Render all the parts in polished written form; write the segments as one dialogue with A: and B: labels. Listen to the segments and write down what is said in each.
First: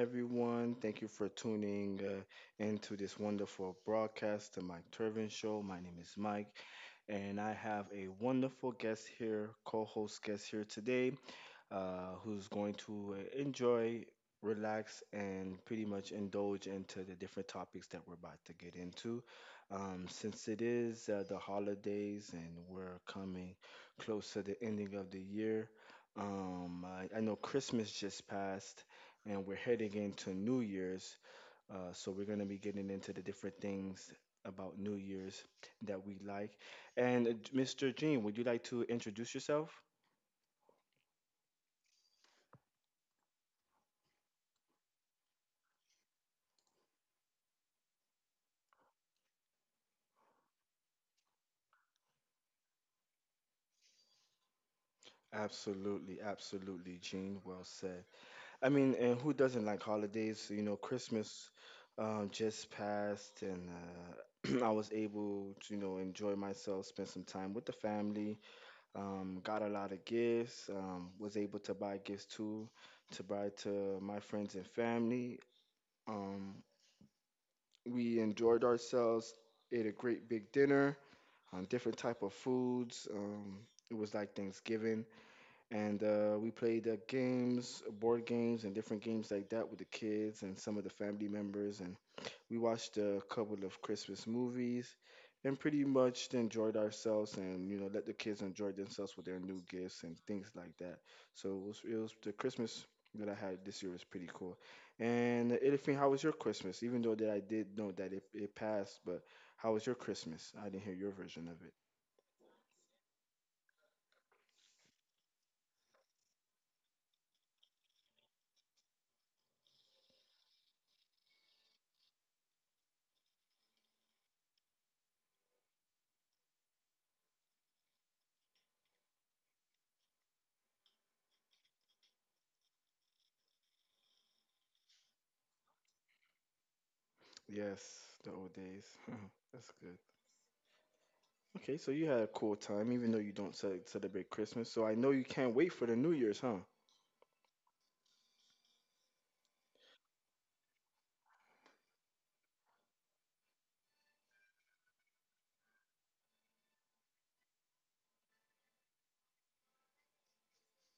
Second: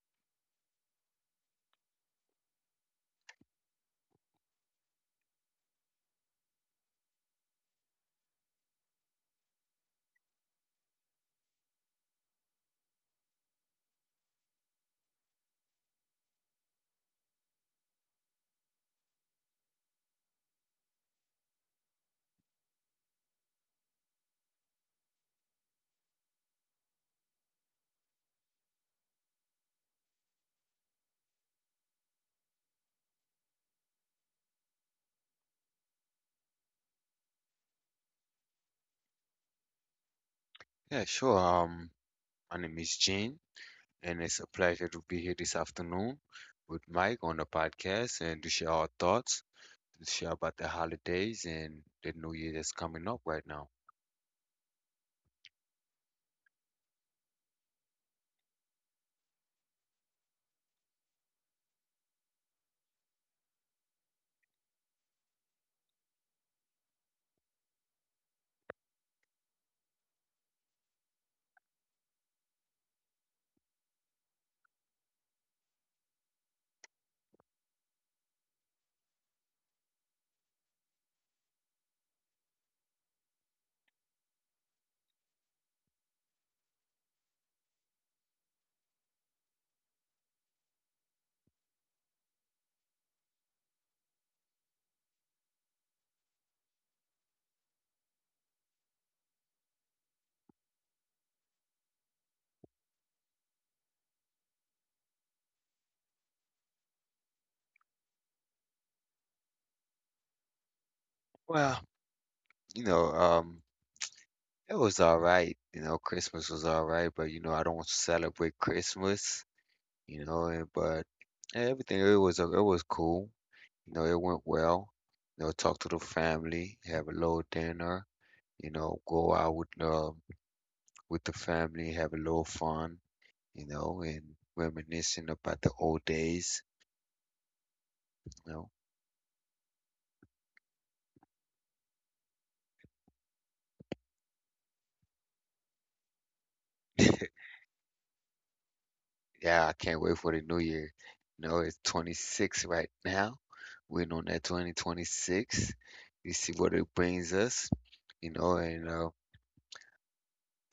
A: everyone. Thank you for tuning into this wonderful broadcast, the Mike Turvin Show. My name is Mike, and I have a wonderful guest here, co host guest here today, who's going to enjoy, relax, and pretty much indulge into the different topics that we're about to get into. Since it is the holidays and we're coming close to the ending of the year, I know Christmas just passed and we're heading into New Year's. So we're going to be getting into the different things about New Year's that we like. And Mr. Jean, would you like to introduce yourself?
B: Yeah, sure. My name is Gene, and it's a pleasure to be here this afternoon with Mike on the podcast and to share our thoughts, to share about the holidays and the new year that's coming up right now.
A: Absolutely, absolutely, Gene. Well said. I mean, and who doesn't like holidays? You know, Christmas just passed, and I was able to, you know, enjoy myself, spend some time with the family. Got a lot of gifts. Was able to buy gifts too, to buy to my friends and family. Um, we enjoyed ourselves. Ate a great big dinner on different type of foods. It was like Thanksgiving, and we played games, board games, and different games like that with the kids and some of the family members. And we watched a couple of Christmas movies, and pretty much enjoyed ourselves, and you know, let the kids enjoy themselves with their new gifts and things like that. So it was the Christmas that I had this year was pretty cool. And Elifin, how was your Christmas? Even though that I did know that it passed, but how was your Christmas? I didn't hear your version of
B: Well,
A: it.
B: you know, it was all right. You know, Christmas was all right, but you know, I don't celebrate Christmas. You know, and, but everything it was it was cool. You know, it went well. You know, talk to the family, have a little dinner. You know, go out with the family, have a little fun, you know, and reminiscing about the old days,
A: Yes, the old
B: you know.
A: days. That's good. Okay, so you had a cool time, even though you don't celebrate Christmas. So I know you can't wait for the New Year's, huh?
B: Yeah, I can't wait for the new year. You know, it's 26 right now. We're on that 2026. We see what it brings us, you know, and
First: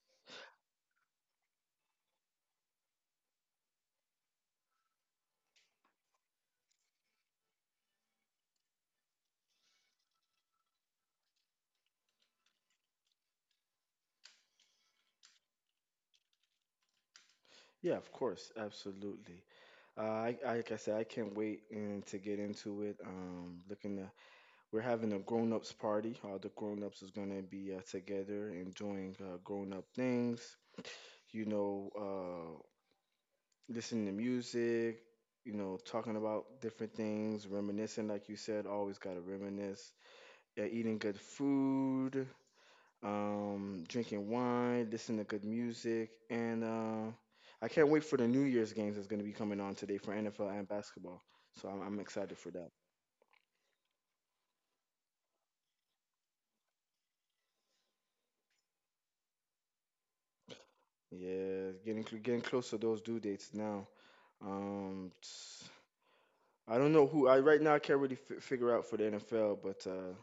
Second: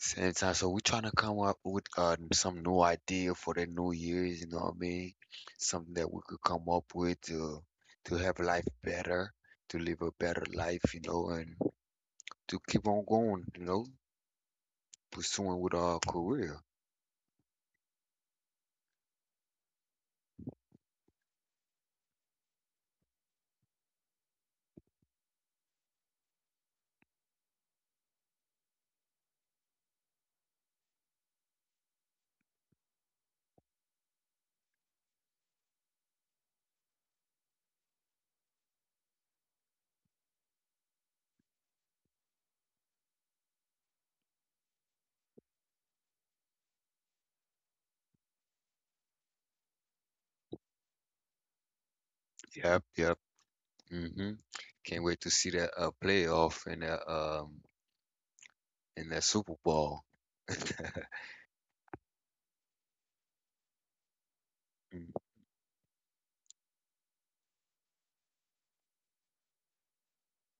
B: same time. So we're trying to come up with some new idea for the new years, you know what I mean? Something that we could come up with to have life better, to live a better life, you know, and to keep on going, you know, pursuing with our career.
A: Yeah, of course, absolutely. Like I said, I can't wait and to get into it. Looking to, we're having a grown-ups party. All the grown-ups is gonna be together and doing grown-up things. You know, listening to music. You know, talking about different things, reminiscing, like you said, always gotta reminisce. Yeah, eating good food, drinking wine, listening to good music, and I can't wait for the New Year's games that's going to be coming on today for NFL and basketball. So I'm excited
B: Yep,
A: for that.
B: yep. Hmm. Can't wait to see that playoff and that Super Bowl.
A: Yeah, getting getting close to those due dates now.
B: Mm.
A: Um, s- I don't know who I right now. I can't really figure out for the NFL, but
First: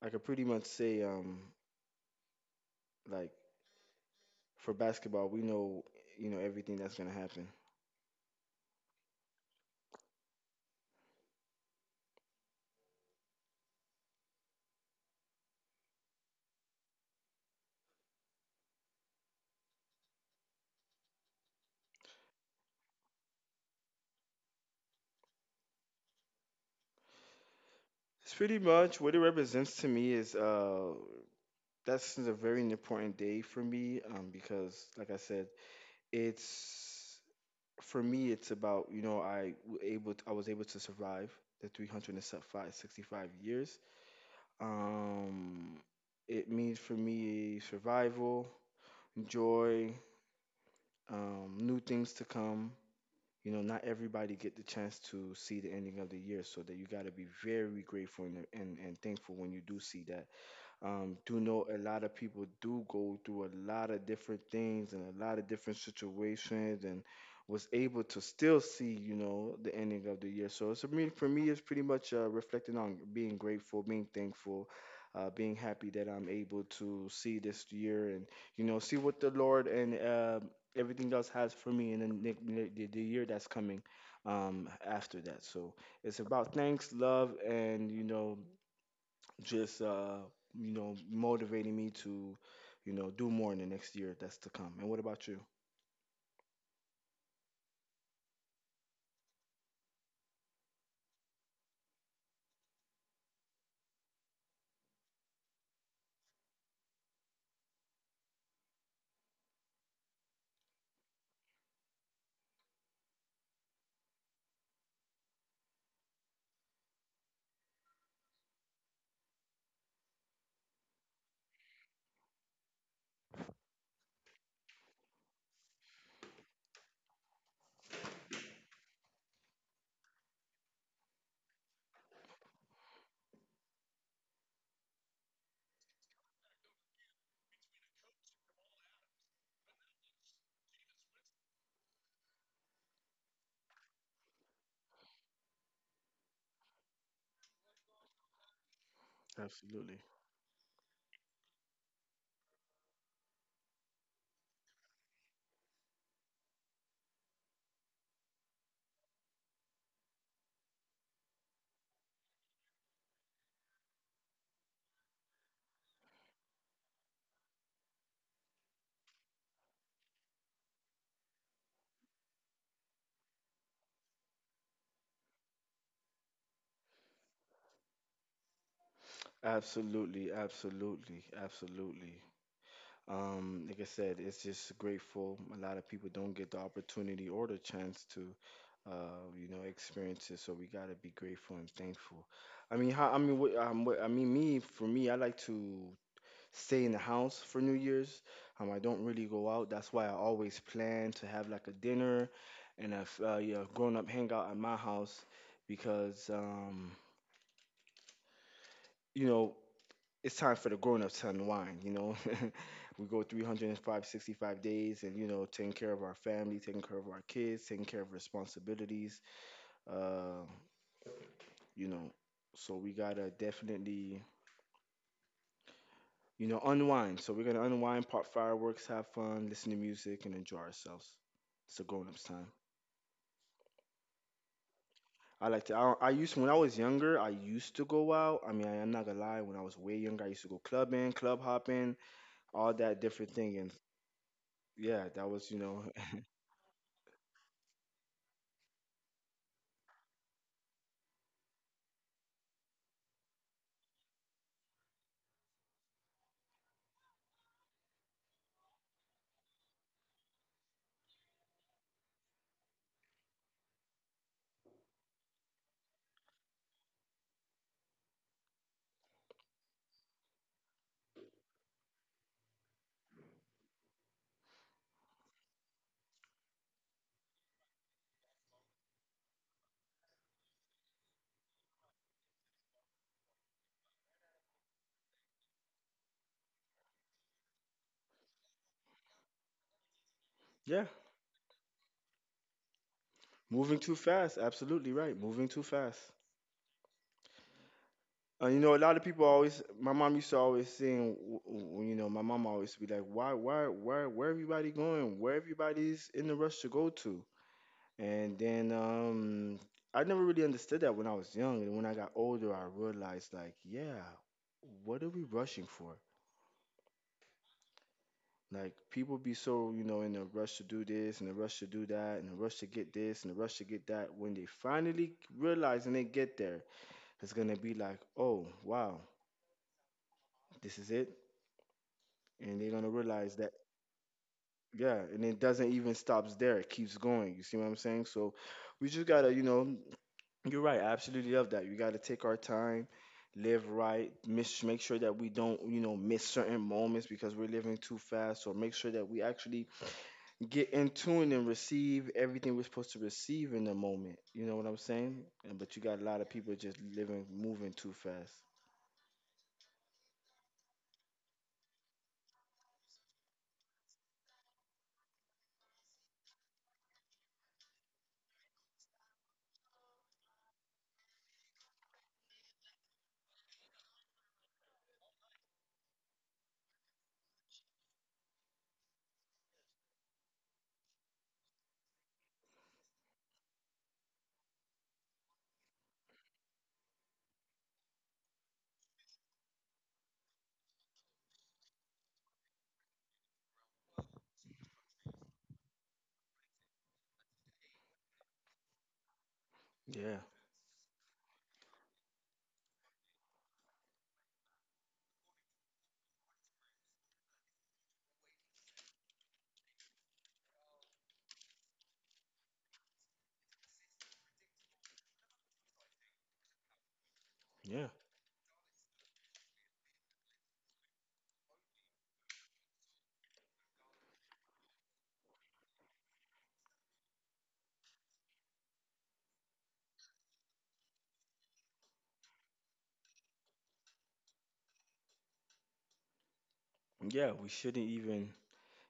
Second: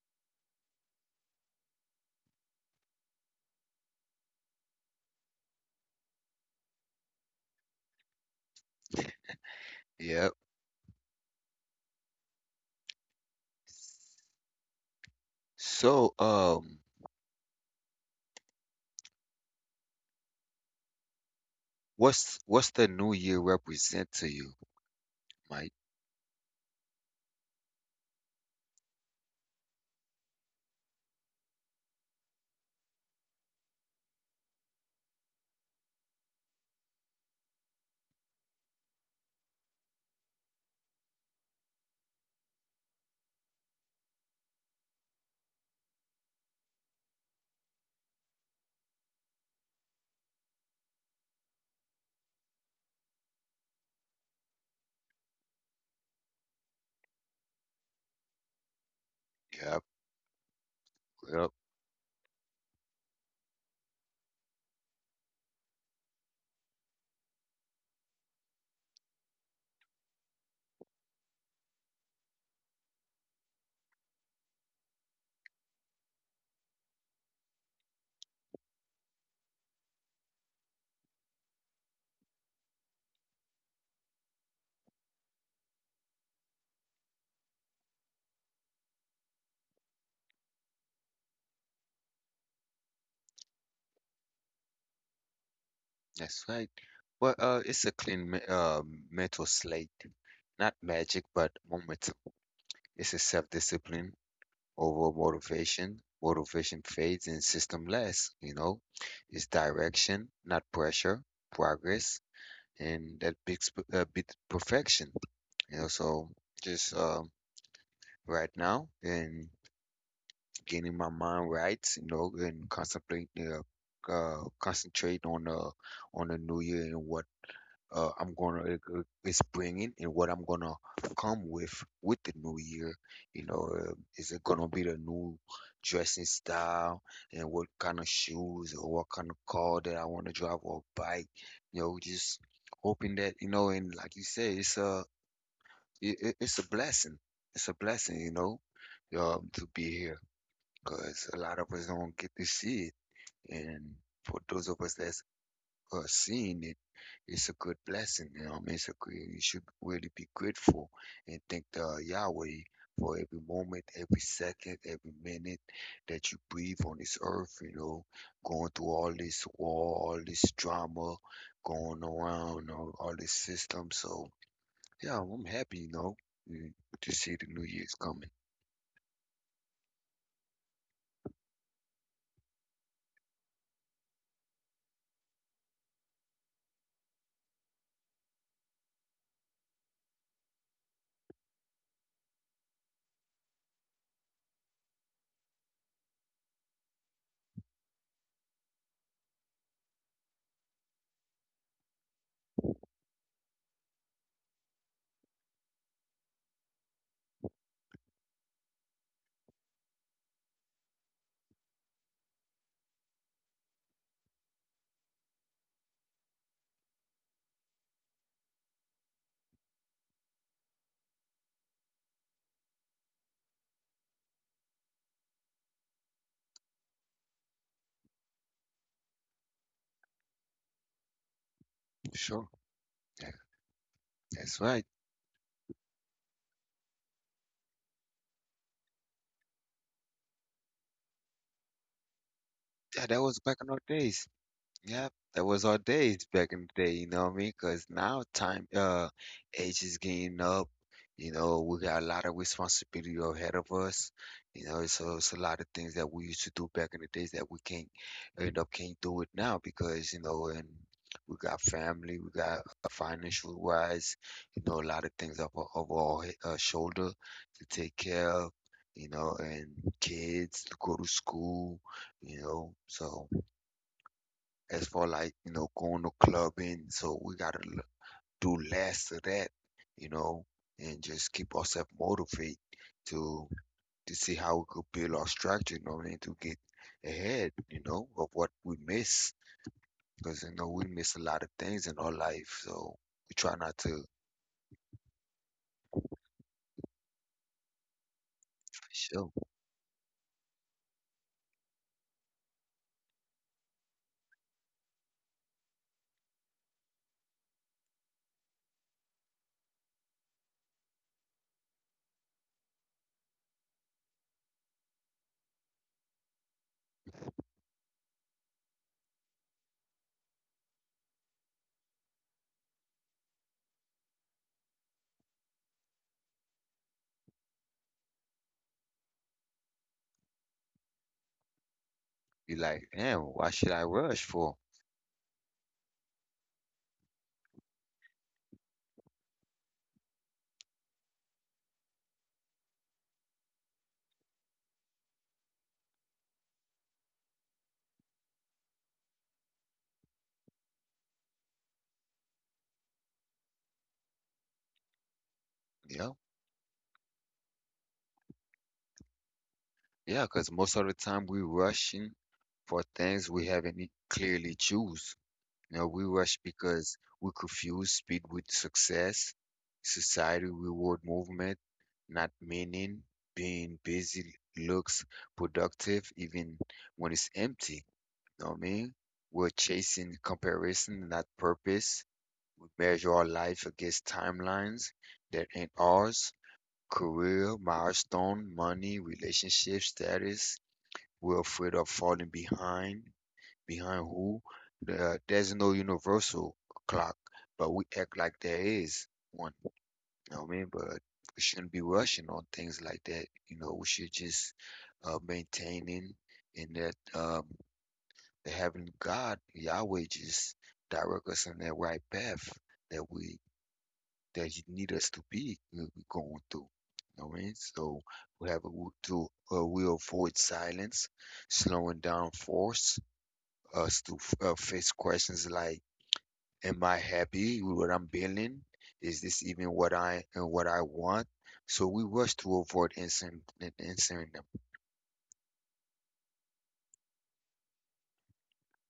A: I could pretty much say like for basketball, we know, you know, everything that's gonna happen.
B: Yep. So, what's the new year represent to you, Mike?
A: It's pretty much what it represents to me is that's a very important day for me, because, like I said, it's for me. It's about, you know, I was able to survive the 365 years. Um, it means for me survival, joy, new things to come. You know, not everybody get the chance to see the ending of the year, so that you got to be very grateful and, and thankful when you do
B: Yep,
A: see that, do
B: yep.
A: know a lot of people do go through a lot of different things and a lot of different situations, and was able to still see, you know, the ending of the year. So it's, I mean, for me, it's pretty much reflecting on being grateful, being thankful, being happy that I'm able to see this year and, you know, see what the Lord and everything else has for me in the year that's coming after that. So it's about thanks, love, and, you know, just you know, motivating me to, you know, do more in the next year that's to come. And what about you?
B: That's right. Well, it's a mental slate, not magic, but momentum. It's a self-discipline over motivation. Motivation fades and system lasts, you know. It's direction, not pressure, progress, and that bit perfection, you know. So just right now and getting my mind right, you know, and concentrate on the new year and what I'm gonna e- e- is bringing and what I'm gonna come with the new year. You know, is it gonna be the new dressing style and what kind of shoes or what kind of car that I want to drive or bike? You know, just hoping that you know, and like you say, it's a it's a blessing. It's a blessing, you know, to be
A: Absolutely.
B: here because a lot of us don't get to see it, and for those of us that seeing it, it's a good blessing. It's a good, you should really be grateful and thank the Yahweh for every moment, every second, every minute that you breathe on this earth. You know, going through all this war, all this drama going around, all this system. So yeah, I'm happy. You know, mm, to see the new year's coming.
A: Absolutely, absolutely, absolutely. Like I said, it's just grateful. A lot of people don't get the opportunity or the chance to, you know, experience it. So we gotta be grateful and thankful. I mean, how? I mean, what, I mean, me for me, I like to stay in the house for New Year's. I don't really go out. That's why I always plan to have like a dinner and a yeah, grown-up hangout at my house because you know, it's time for the grown-ups to unwind. You know, we go 305, days, and you know, taking care of our family, taking care of our kids, taking care of responsibilities. Uh, you know, so we gotta definitely, you know, unwind. So we're gonna unwind, pop fireworks, have fun, listen to music, and enjoy ourselves. It's a grown-ups time.
B: Sure. Yeah, that's right.
A: I like to. I used when I was younger. I used to go out. I mean, I am not gonna lie. When I was way younger, I used to go clubbing, club hopping, all that
B: Yeah, that
A: different
B: was
A: thing.
B: back
A: And
B: in our days.
A: yeah,
B: Yeah,
A: that
B: that
A: was, you
B: was our
A: know,
B: days back in the day, you know what I mean? 'Cause now time, age is getting up. You know, we got a lot of responsibility ahead of us. You know, so it's a lot of things that we used to do back in the days that we can't end up can't do it now because, you know, and we got family, we got financial wise, you know, a lot of things up over our shoulder to take care of, you know, and kids to go to school, you know, so as far like you know going to clubbing so we gotta do less of that you know and just keep ourselves motivated to to see how we could build our structure you know what I mean to get ahead you know of what we miss because you know we
A: yeah,
B: miss a lot of things in our life so we try not
A: moving
B: to
A: too
B: for
A: fast. Absolutely right, moving too fast. You know, a lot of people
B: sure
A: always. My mom used to always saying, you know, my mom always be like, why, where everybody going? Where everybody's in the rush to go to? And then I never really understood that when I was young. And when I got older, I realized like, yeah, what are we rushing for? Like people be so, you know, in a rush to do this, in a rush to do that, in a rush to get this, in a rush to get that. When they finally realize and they get there, it's gonna be like, oh wow, this is it.
B: be
A: And they're gonna
B: like damn
A: realize
B: why
A: that,
B: should I rush for
A: yeah, and it doesn't even stops there. It keeps going. You see what I'm saying? So we just gotta, you know, you're right. I absolutely love that. You got to take our time, live right, miss, make sure that we don't, you know, miss certain moments because we're living too fast, or make sure that we actually get in tune and receive everything we're supposed to receive in the moment. You know what I'm saying? And but you got
B: you
A: a
B: know
A: lot of people just living, moving too fast.
B: yeah because most of the time we rushing for things we haven't clearly choose. You know, we rush because we confuse speed with success. Society reward movement, not meaning. Being busy looks productive even when it's empty. You know what I mean? We're chasing comparison, not purpose. We measure our life against timelines that ain't ours. Career, milestone, money, relationship, status. We're afraid of falling behind behind who? There's no universal clock, but we act like there is one. You
A: Yeah,
B: know what I mean? But we shouldn't be rushing on things like that. You know, we should just maintaining in that having God, Yahweh, just direct us on that right path that we that you need us to be we going through. You know what I mean?
A: yeah,
B: So we have a, we to we avoid silence, slowing down force us to face questions like am I happy with what I'm building? Is this even what I and what I want? So we rush to avoid answering them.
A: yeah. We shouldn't even.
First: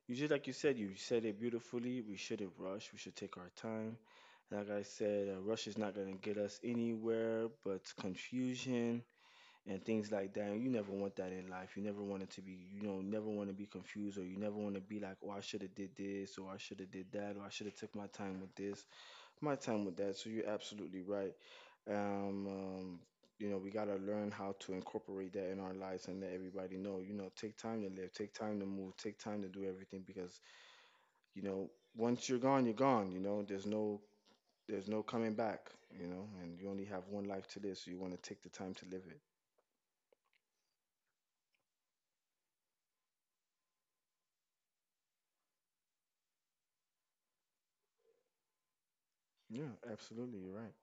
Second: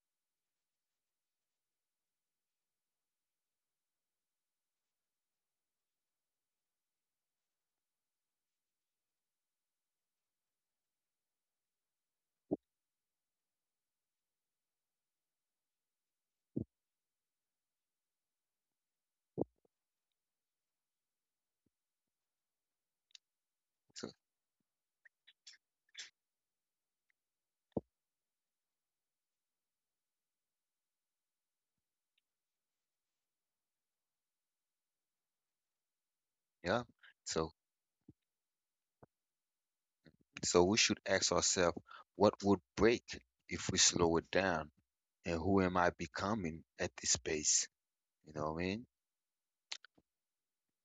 A: You just like you said. You said it beautifully. We shouldn't rush. We should take our time. Like I said, a rush is not gonna get us anywhere but confusion and things like that. And you never want that in life. You never want it to be, you know, never want to be confused, or you never want to be like, oh, I should have did this, or I should have did that, or I should have took my time with this, my time with that. So you're absolutely right. Um, um, you know, we gotta
B: So
A: learn how to incorporate that in our lives and let everybody know. You know, take time to live, take time to move, take time to do everything because, you know, once you're gone, you're gone. You know, there's no coming back. You know, and you
B: yeah.
A: only have one life
B: So
A: to live, so you want to take the time to live it.
B: so we should ask ourselves, what would break if we slow it down? And who am I becoming at this pace? You know what I mean?
A: Yeah, absolutely, you're right.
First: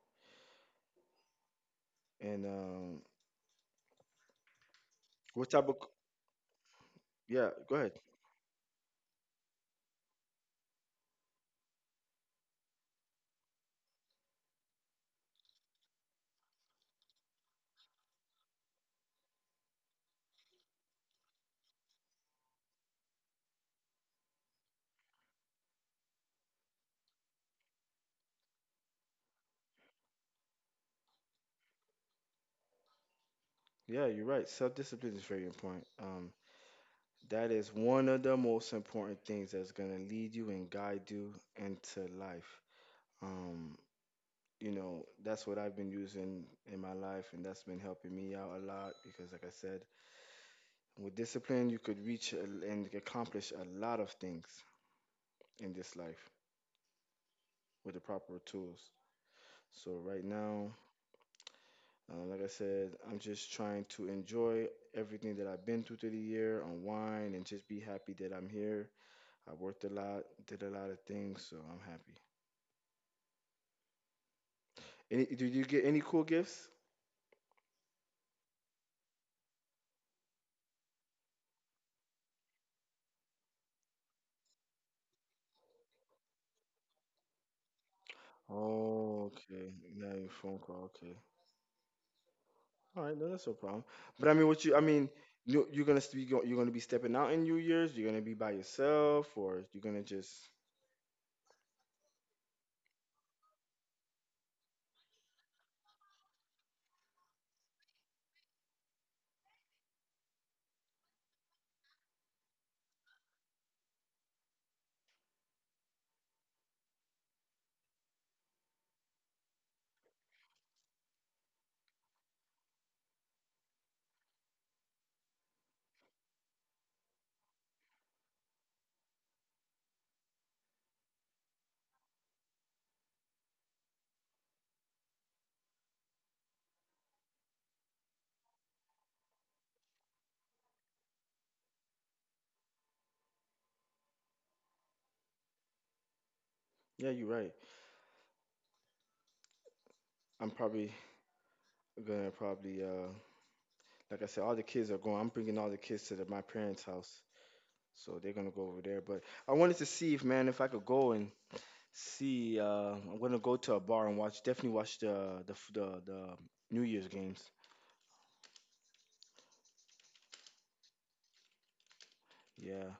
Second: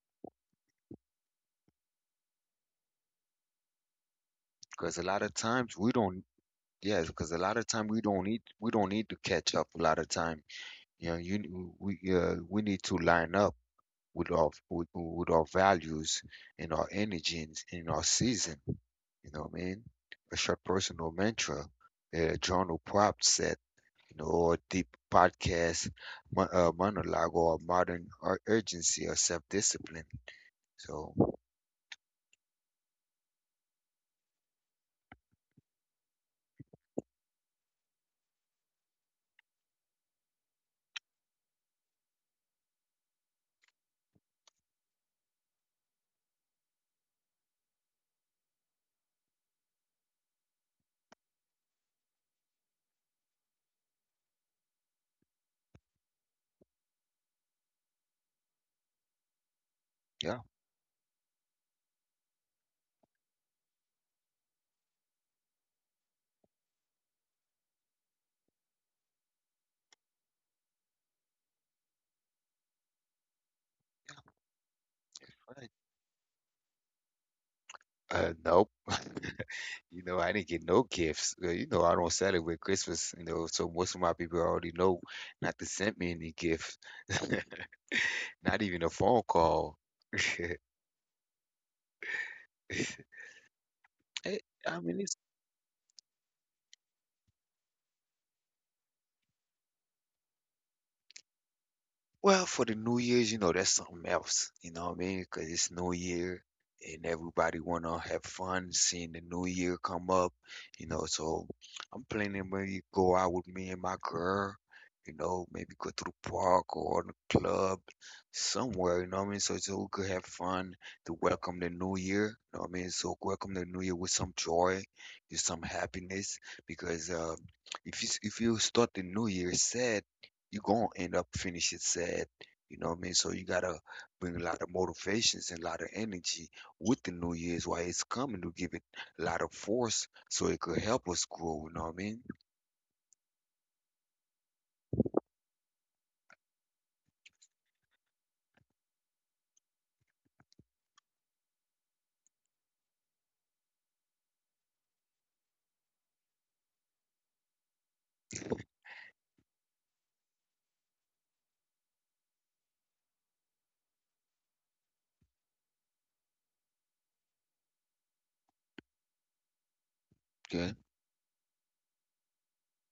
A: And
B: Because a lot of
A: what type
B: times
A: of,
B: we don't yeah, because a
A: yeah?
B: lot of
A: Go
B: time
A: ahead.
B: we don't need to catch up a lot of time. You know, you we need to line up with our values and our energy and our season. You know what I mean? A short personal mantra. John O'Prop said, you know, or deep podcast, monologue, or modern urgency or self discipline. So,
A: Yeah, you're right. Self discipline is very important. That is one of the most important things that's gonna lead you and guide you into life. Um, you know, that's what I've been using in my life, and that's been helping me out a lot because, like I said, with discipline, you could reach and accomplish a lot of things in this life with the proper tools. So right
B: yeah,
A: now, like I said, I'm just trying to enjoy everything that I've been through through the year, unwind, and just be happy that I'm here. I worked a lot, did a lot of things, so I'm happy. Any, did you
B: right.
A: get any cool gifts?
B: Nope. You know, I didn't get no gifts. You know, I don't celebrate Christmas, you know, so most of my people already know not to send me any gifts, not even a phone
A: Oh, okay.
B: call.
A: Now your phone call. Okay.
B: Eh,
A: All right. No, that's no problem. But I mean, what you? I
B: I mean,
A: mean,
B: it's
A: you're gonna be stepping out in New Year's. You're gonna be by yourself, or you're gonna just.
B: well for the New Year's, you know, that's something else. You know what I mean? Because it's New Year and everybody wanna have fun seeing the New Year come up. You know, so I'm planning maybe go out with me and my girl. You know, maybe go to the park or the club somewhere. You know what I mean? So we could have fun to welcome the New Year. You know what I mean? So welcome the New Year with some joy, with some happiness, because if you if you start the New Year sad you gonna end up finishing sad. You know what I mean? So you gotta bring a lot of motivations and a lot of energy with the New Year's while it's coming to give it a lot of force so it could help us grow, you know what I mean?
A: Yeah, you're right. I'm probably gonna probably like I said, all the kids are going. I'm bringing all the kids to the, my parents' house. So they're gonna go over there. But I wanted to see if man, if I could go and see. I'm gonna go to a bar and watch. Definitely watch the New Year's games.
B: Okay.
A: Yeah.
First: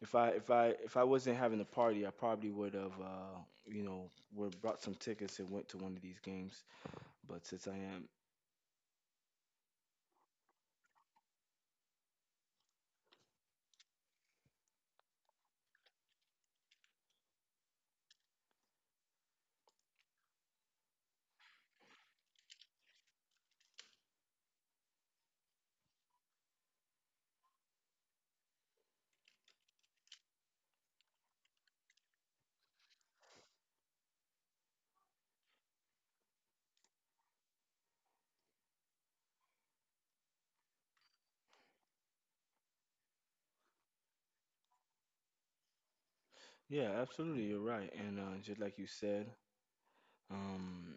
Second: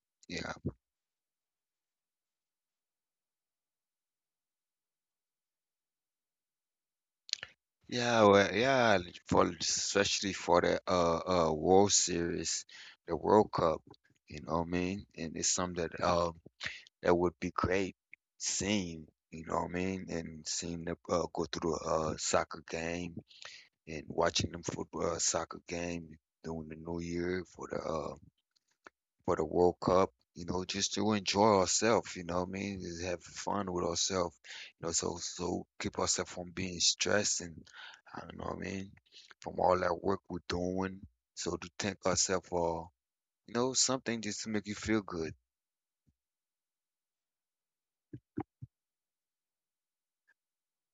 A: If I if
B: Yeah.
A: I if I wasn't having a party, I probably would have you know, would brought some tickets and went to one of these games. But since I am,
B: Yeah, well, yeah, for especially for the World Series, the World Cup, you know what I mean? And it's something that that would be great seeing, you know what I mean? And seeing them go through the soccer game and watching them football soccer game during the New Year for the World Cup. You know, just to enjoy ourselves. You know what I mean? Just have fun with ourselves. You know, so so keep ourselves from being stressed and I don't know what I mean from all that work we're doing. So to thank ourselves for you know something just to make you feel good
A: yeah, absolutely, you're right. And just like you said, um,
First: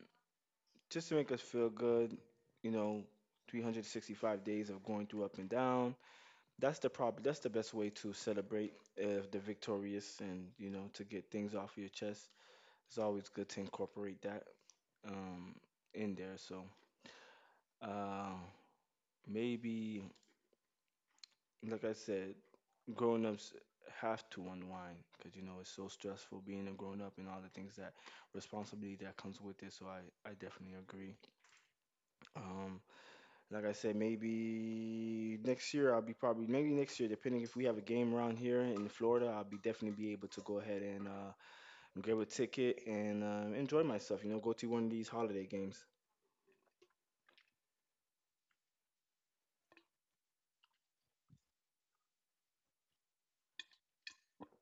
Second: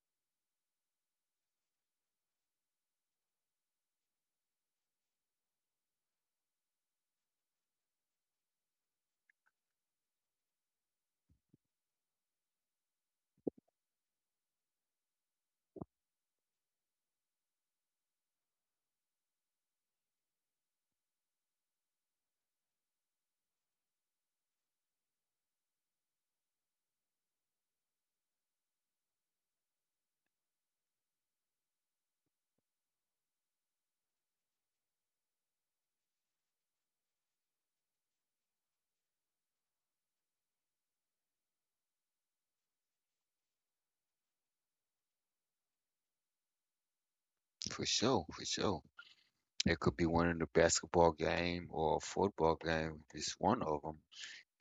A: just to make us feel good, you know, 365 days of going through up and down. That's the best way to celebrate if they're victorious, and you know, to get things off your chest. It's always good to incorporate that um in there. So uh maybe, like I said, grown ups have to unwind because, you know, it's so stressful being a grown up and all the things that responsibility that comes with it. So I definitely agree. Um like I said, maybe next year I'll be probably maybe next year, depending if we have a game around here in Florida, I'll be definitely be able to go ahead and grab a ticket and enjoy myself. You know, go to one of these holiday games.
B: for sure, for sure. It could be one in the basketball game or a football game. It's one of them.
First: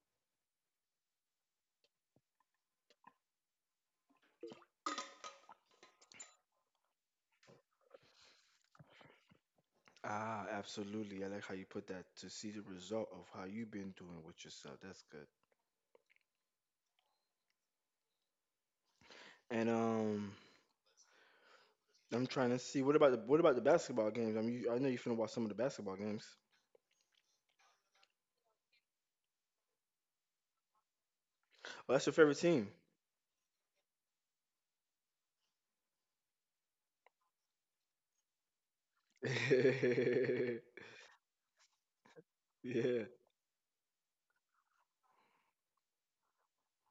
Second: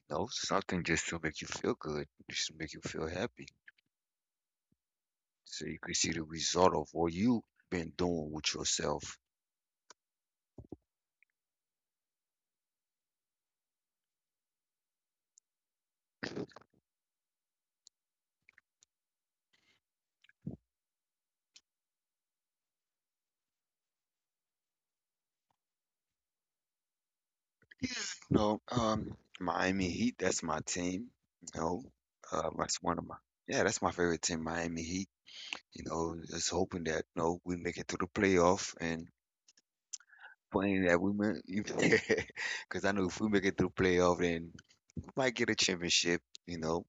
B: No, something just to make you feel good, just to make you feel happy, so you can see the result of what you have been doing with yourself.
A: Ah, absolutely. I like how you put that, to see the result of how you've been doing with yourself. That's good. And I'm trying to see, what about the basketball games? I mean, you, I know you're finna watch some of the basketball games.
B: No, Miami Heat. That's my team. You know,
A: Well, that's your favorite team.
B: that's one of my yeah, that's my favorite team, Miami Heat. You know, just hoping that you know we make it to the playoff and playing that we because I
A: Yeah,
B: know if we make it through playoff, then we might get a championship. You know,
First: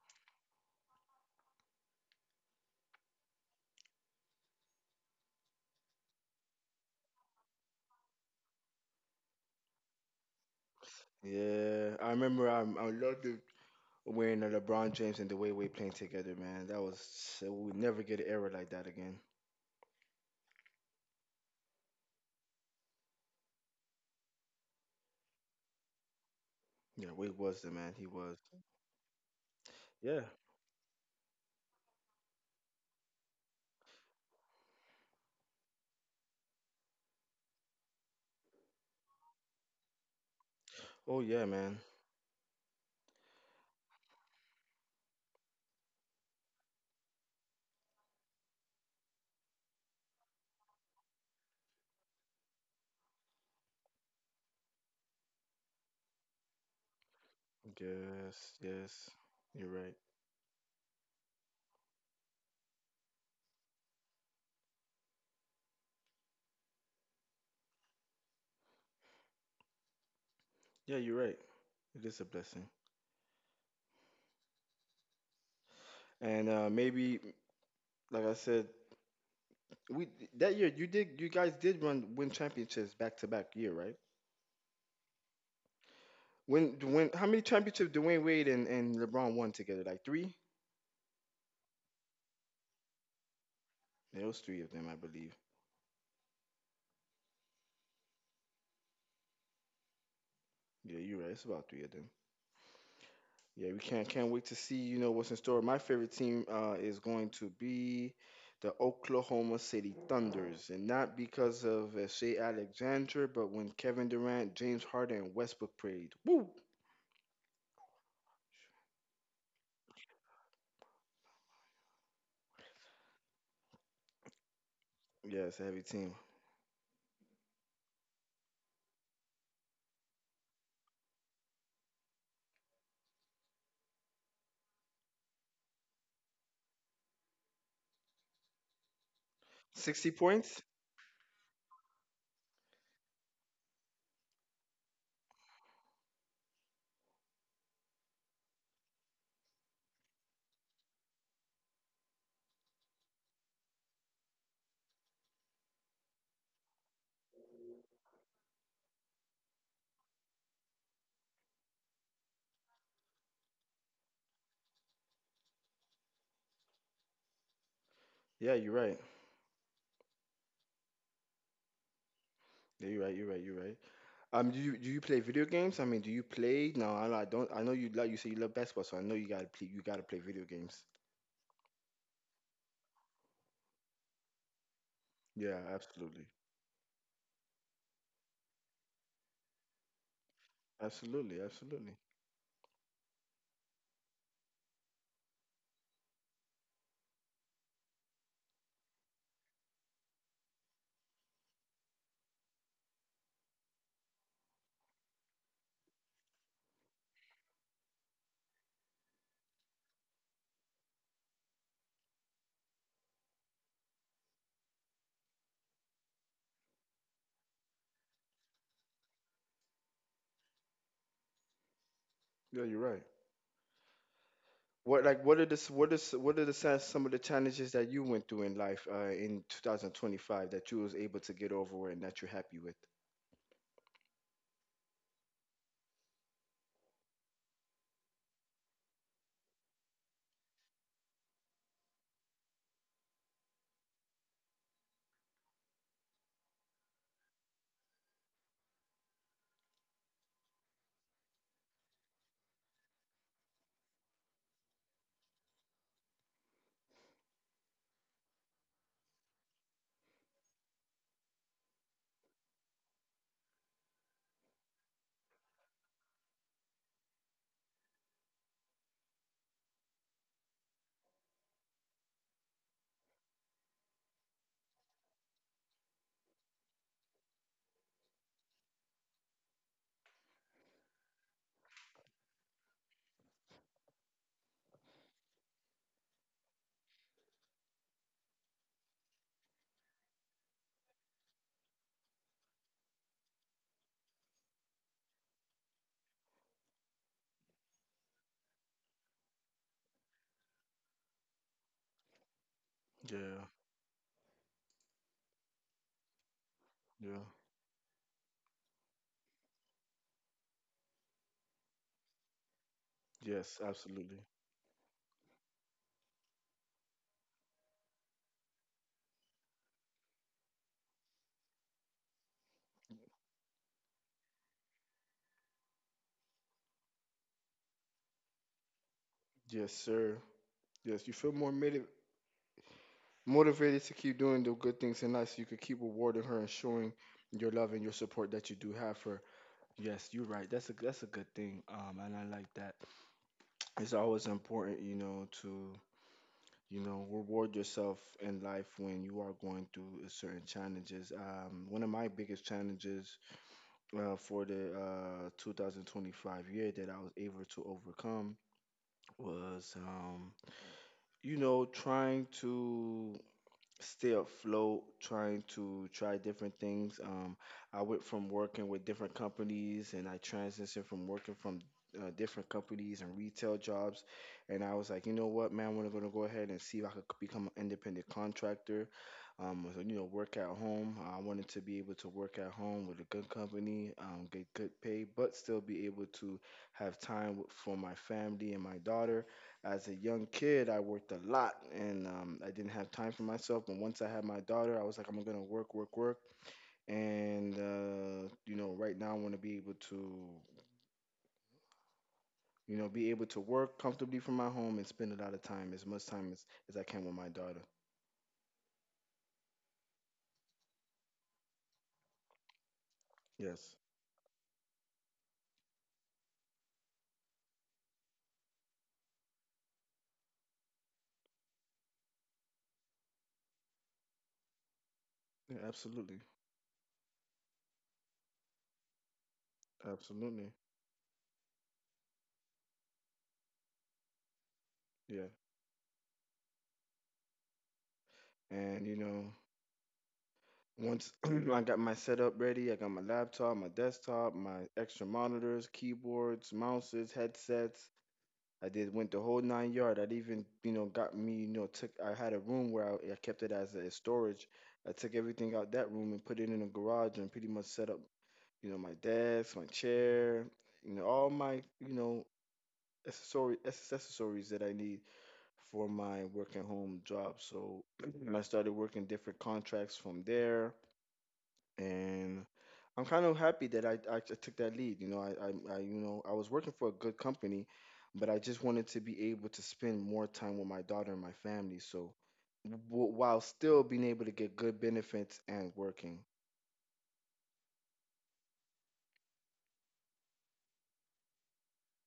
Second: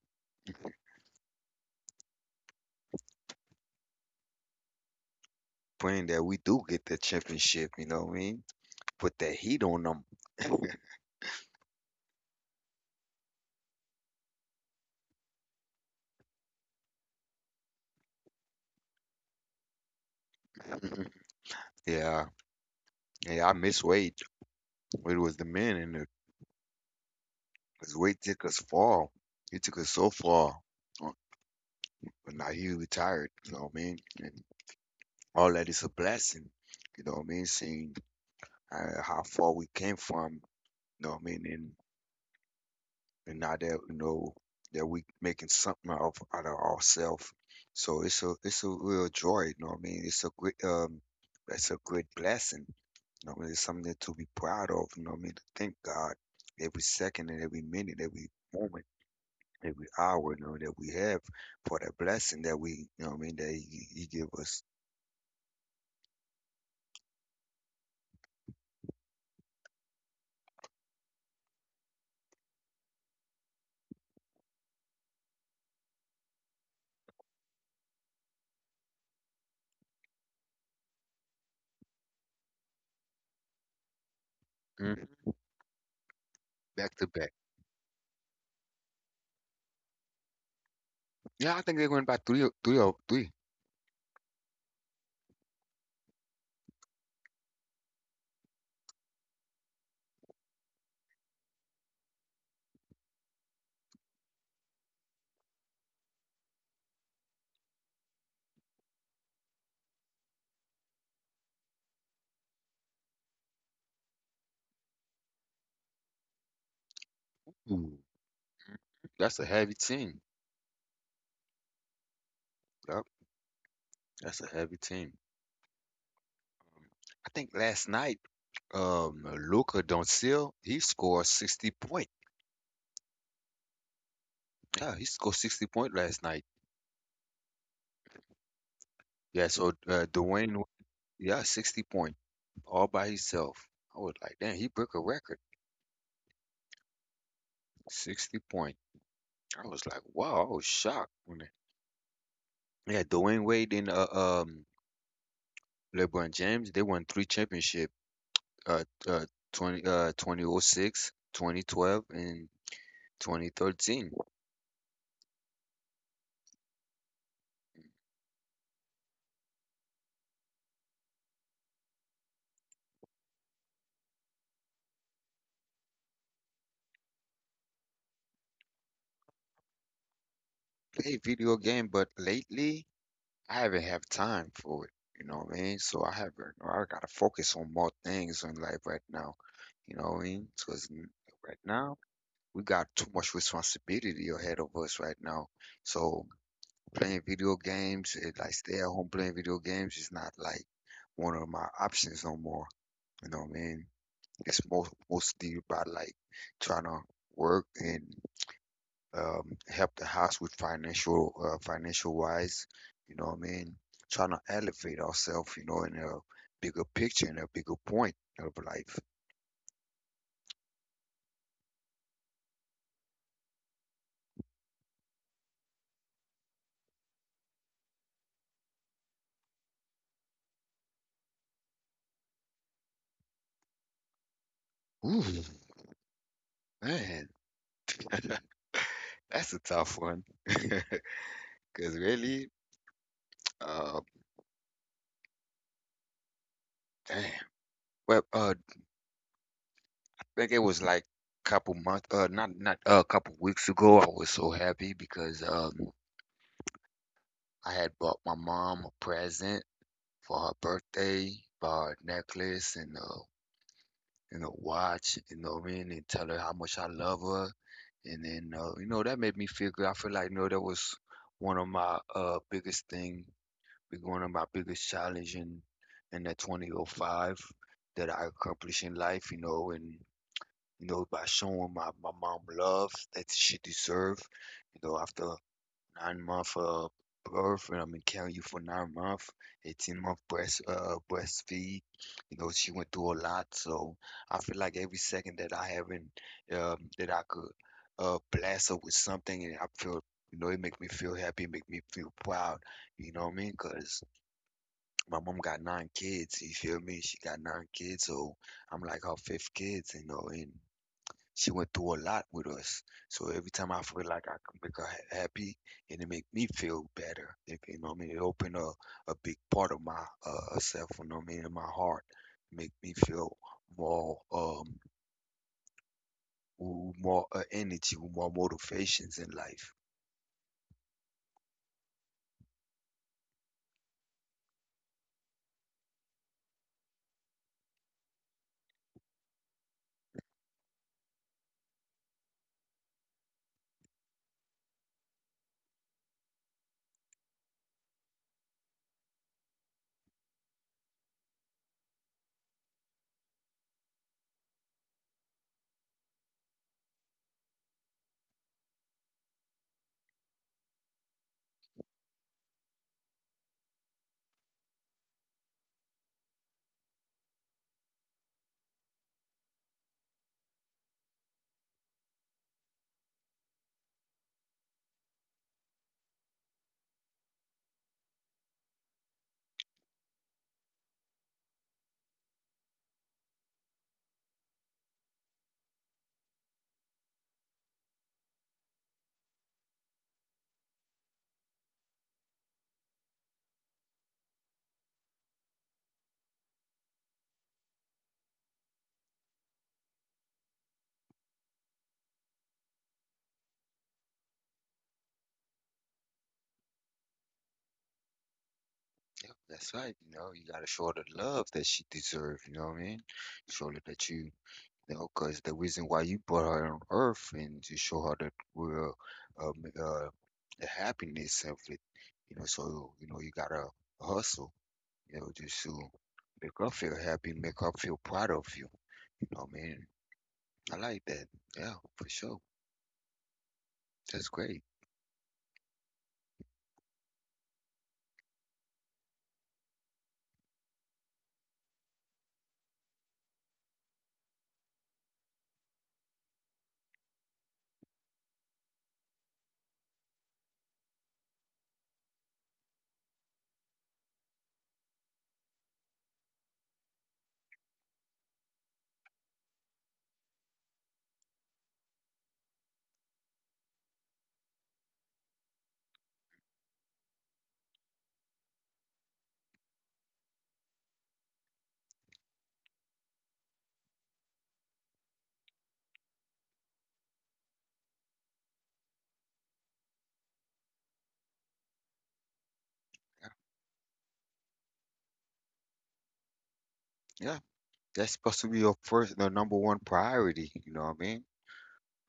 B: praying that we do get that championship. You know what I mean? Put that heat on them.
A: yeah. I remember I loved it, wearing the LeBron James and the way we playing together, man. That was, we would never get an era like that again.
B: Yeah, yeah. I miss Wade. It was the men, and the,
A: Yeah, Wade was the man.
B: 'cause
A: He
B: Wade
A: was.
B: took us far. He took us so
A: Yeah.
B: far. Uh, But now he retired. You know what I mean? And all that is a blessing. You know what I mean? Seeing how far we came from. You know what I
A: Oh
B: mean?
A: yeah, man.
B: And now that we know that we making something out of ourselves. So it's a real joy, you know what I mean? It's a great blessing. You know what I mean? It's something to be proud of, you know what I mean? To thank God every second and every minute, every
A: Yes,
B: moment,
A: yes, you're
B: every
A: right.
B: hour, you know, that we have for that blessing that we you know what I mean that he give us.
A: Yeah, you're right. It is a blessing. And maybe, like I said, we that year, you guys did run win championships back to back year, right?
B: Mhm.
A: When
B: Back to back.
A: how many championships Dwayne Wade and LeBron won together? Like three?
B: Yeah, I think they went by three or three.
A: Yeah, it was three of them, I believe. Yeah, you're right. It's about three of them. Yeah, we can't wait to see, you know, what's in store. My favorite team is going to be the Oklahoma City Thunders, and not because of Shea Alexander, but when Kevin Durant, James Harden, and Westbrook played. Woo!
B: Ooh, that's a heavy team. Yep, that's a heavy team.
A: Yeah, it's a heavy team.
B: I think last night, Luka Doncic, he scored 60 point. Yeah, he scored 60 point last night. Yeah, so
A: Sixty
B: Dwayne,
A: points?
B: yeah, 60 point all by himself. I was like, damn, he broke a record. 60 point. I was like, wow, I was shocked when they, yeah, Dwayne Wade and LeBron James, they won three championship uh uh 20 2006, 2012, and 2013.
A: Yeah, you're right. Yeah, you're right. You're right. You're right. Do you play video games? I mean, do you play? No, I don't. I know, you like — you say you love basketball, so I know you gotta play. You gotta play video games.
B: Play video game, but lately I haven't have time for it, you know what I
A: Yeah,
B: mean?
A: absolutely,
B: I gotta focus on more things in life right now, you know what I mean? Because
A: absolutely,
B: right now
A: absolutely.
B: we got too much responsibility ahead of us right now. So playing video games, like stay at home playing video games is not like one of my options no more. You know what I mean? It's mostly about like trying to work and help the house with financial financial wise. You know what I mean? Trying to elevate ourselves, you know, in a bigger picture, in a bigger point of life.
A: Yeah, you're right. What is what are the sa- some of the challenges that you went through in life in 2025 that you was able to get over and that you're happy with?
B: Ooh, man, that's a tough one. Cause really, uh, damn. Well, uh, Like it was like couple months, not a couple weeks ago. I was so happy because I had bought my mom a present for her birthday, bought her a necklace and a watch, you know what I mean, and tell her how much I love her. And then you know, that made me feel good. I feel like you know that was one of my biggest thing, one of my biggest challenge in that 2005 that I accomplished in life, you know, and you know, by showing my mom love that she deserved. You know, after 9 month birth, and I mean, carrying you for 9 month, 18 month breastfeed. You know, she went through a lot, so I feel like every second that I haven't that I could bless her with something, and I feel. You know, it make me feel happy, it make me feel proud. You know what I mean?
A: Yeah,
B: Cause my mom got nine kids. You feel me? She
A: yeah,
B: got nine kids, so I'm like her fifth kids. You know, and she went through a lot with us. So every
A: yes,
B: time I feel like
A: absolutely,
B: I can make her happy and it make me feel better, you know what I mean? It opened a big part of my self, you know what I mean, in my heart. Make me feel more more energy, more motivations in life.
A: yes, sir, yes. You feel more motivated to keep doing the good things in life, so you could keep rewarding her and showing your love and your support that you do have for her. Yes, you're right. That's a good thing. And I like that. It's always important, you know, to, you know, reward yourself in life when you are going through a certain challenges. One of my biggest challenges for the 2025 year that I was able to overcome was you know, trying to stay afloat, trying to try different things. I went from working with different companies and I transitioned from working from different companies and retail jobs. And I was like, you know what, man, I'm gonna go ahead and see if I could become an independent contractor. So, you know, work at home. I wanted to be able to work at home with a good company, get good pay, but still be able to have time for my family and my daughter. As a young kid, I worked a lot and I didn't have time for myself. But once I had my daughter, I was like, I'm gonna work, work, work. And you know, right now I want to be able to, you know, be able to work comfortably from my home and spend a lot of time, as much time as I can with my daughter.
B: Yep, that's right. You know, you gotta show her the love that she deserves, you know what I mean? Show her
A: Yes.
B: that you because the reason why you brought her on earth and to show her that real um, uh, the happiness of it, you know. So you know you gotta hustle, you know, just
A: Yeah,
B: to
A: absolutely.
B: make her feel happy, make her feel proud of you. You know, man,
A: Absolutely.
B: I like that. Yeah, for sure. That's great.
A: Yeah. And you know, once I got my setup ready, I got my laptop, my desktop, my extra monitors, keyboards, mouses, headsets. I did went the whole nine yard. I'd even, you know, got me, you know, took — I had a room where I kept it as a storage. I took everything out that room and put it in a garage and pretty much set up, you know, my desk, my chair, you know, all my, you know, accessory accessories that I need for my work at home job. So I started working different contracts from there, and I'm kind of happy that I took that lead. You know, you know, I was working for a good company, but I just wanted to be able to spend more time with my daughter and my family. So, w-
B: Yeah,
A: while still being able to get good benefits and working.
B: yeah, that's supposed to be your first, the number one priority. You know what I mean?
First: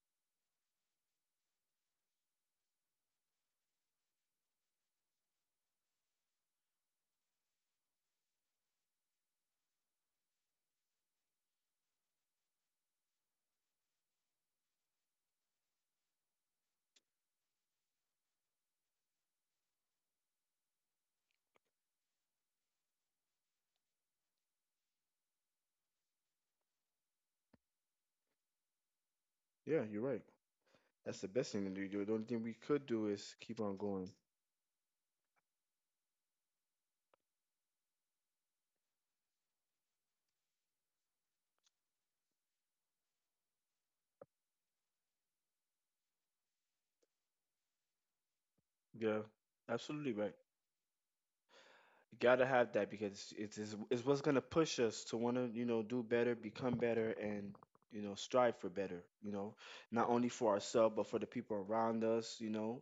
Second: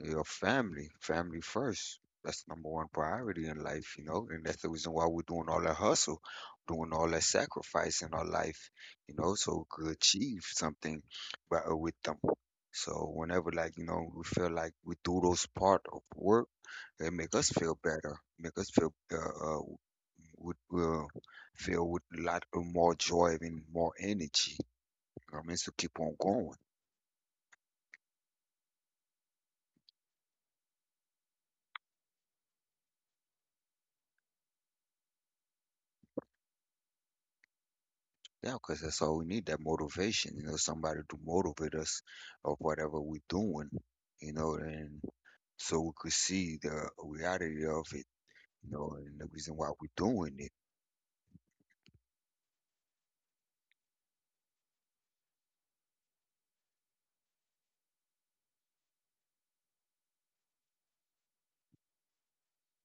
B: Your family, family first. That's number one priority in life, you know, and that's the reason why we're doing all that hustle, doing all that sacrifice in our life, you know, so we could achieve something by, with them. So whenever, like, you know, we feel like we do those part of work, it make us feel better, make us feel, uh, with, uh, feel with a lot of more joy and more energy. You know what I mean, so keep on going.
A: Yeah, you're right. That's the best thing to do. The only thing we could do is keep on going.
B: Yeah, because that's all we need, that motivation, you know, somebody to motivate us of whatever we're doing, you know, and so we could see the reality of it, you know, and
A: Yeah,
B: the reason why we're
A: absolutely right.
B: doing it.
A: You gotta have that because it's what's gonna push us to wanna, you know, do better, become better, and, you know, strive for better, you know, not only for ourselves but for the people around us, you know.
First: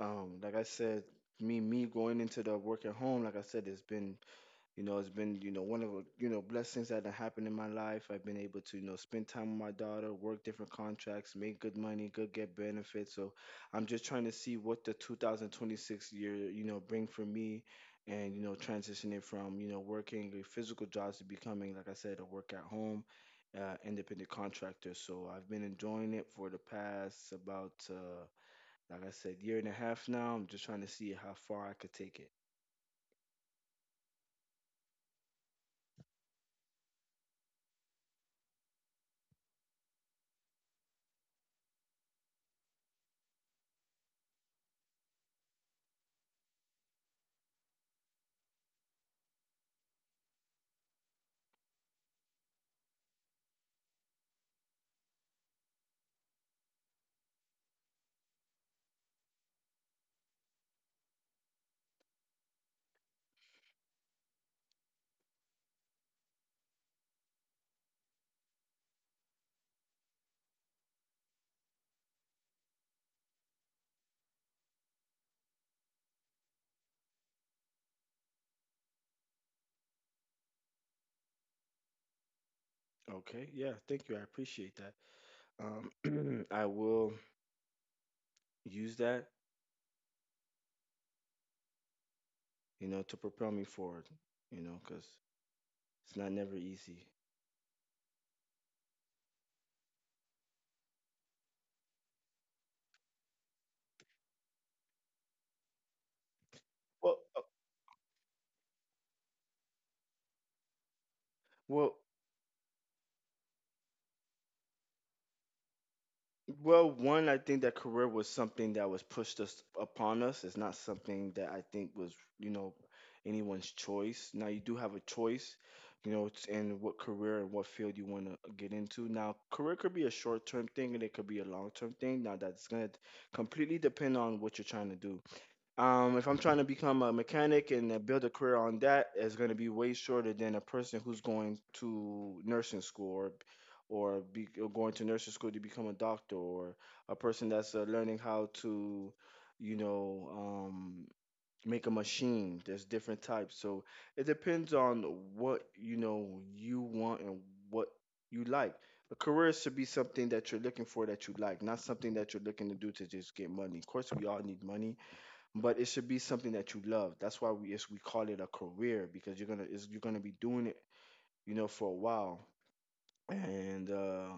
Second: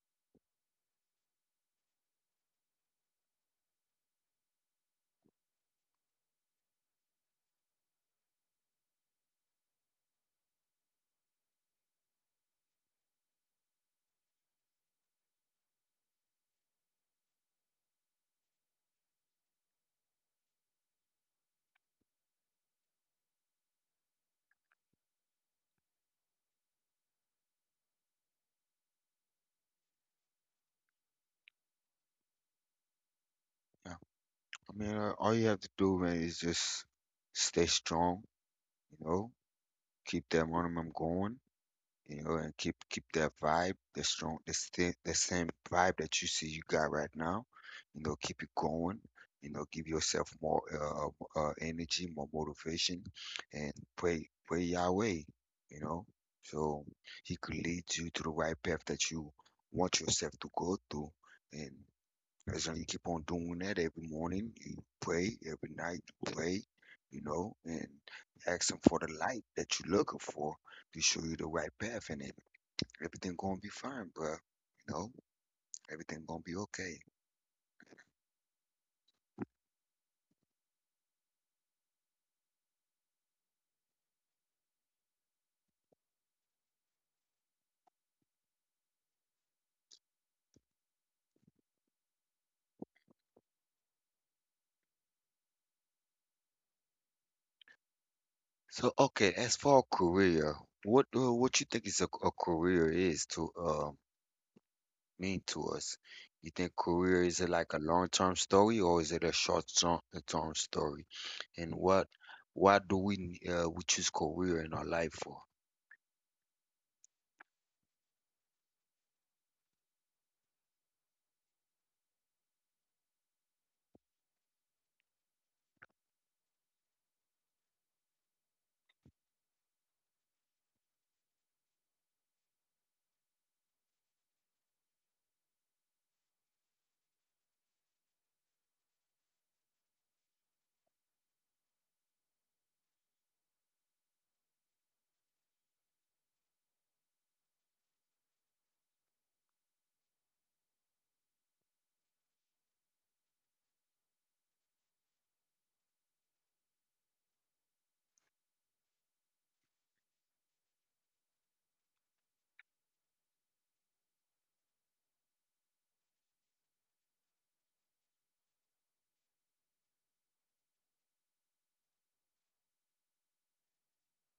A: Like I said, me going into the work at home, like I said, it's been, you know, it's been, you know, one of the, you know, blessings that have happened in my life. I've been able to, you know, spend time with my daughter, work different contracts, make good money, good get benefits. So I'm just trying to see what the 2026 year, you know, bring for me and, you know, transitioning from, you know, working a physical jobs to becoming, like I said, a work at home, independent contractor. So I've been enjoying it for the past about, like I said, year and a half now. I'm just trying to see how far I could take it.
B: Yeah. I mean, all you have to do, man, is just stay strong, you know, keep that momentum going. You know, and keep that vibe, the strong, the, sti- the same vibe that you see you got right now. You know, keep it going. You know, give yourself more energy, more motivation, and pray Yahweh. You know, so He could lead you to the right path that you want yourself to go through, and as long as you keep on doing that every morning, you pray, every night you pray, you know, and ask him for the light that you're looking for to show you the right path and it. Everything gonna be fine, bro. You know, everything gonna be okay.
A: Okay. Yeah. Thank you. I appreciate that. I will use that, you know, to propel me forward, you know, because it's not never easy.
B: So okay, as for a career, what you think is a career is to mean to us? You think
A: Well,
B: career
A: uh,
B: is it like a long-term story or is it a short-term term story? And
A: well,
B: what why do we we choose career in our life for?
A: well. One, I think that career was something that was pushed us upon us. It's not something that I think was, you know, anyone's choice. Now you do have a choice, you know, it's in what career and what field you want to get into. Now, career could be a short term thing and it could be a long term thing. Now, that's gonna completely depend on what you're trying to do. If I'm trying to become a mechanic and build a career on that, it's going to be way shorter than a person who's going to nursing school or or going to nursing school to become a doctor or a person that's learning how to, you know, make a machine. There's different types, so it depends on what you know you want and what you like. A career should be something that you're looking for that you like, not something that you're looking to do to just get money. Of course, we all need money, but it should be something that you love. That's why we call it a career, because you're gonna — you're gonna be doing it, you know, for a while. And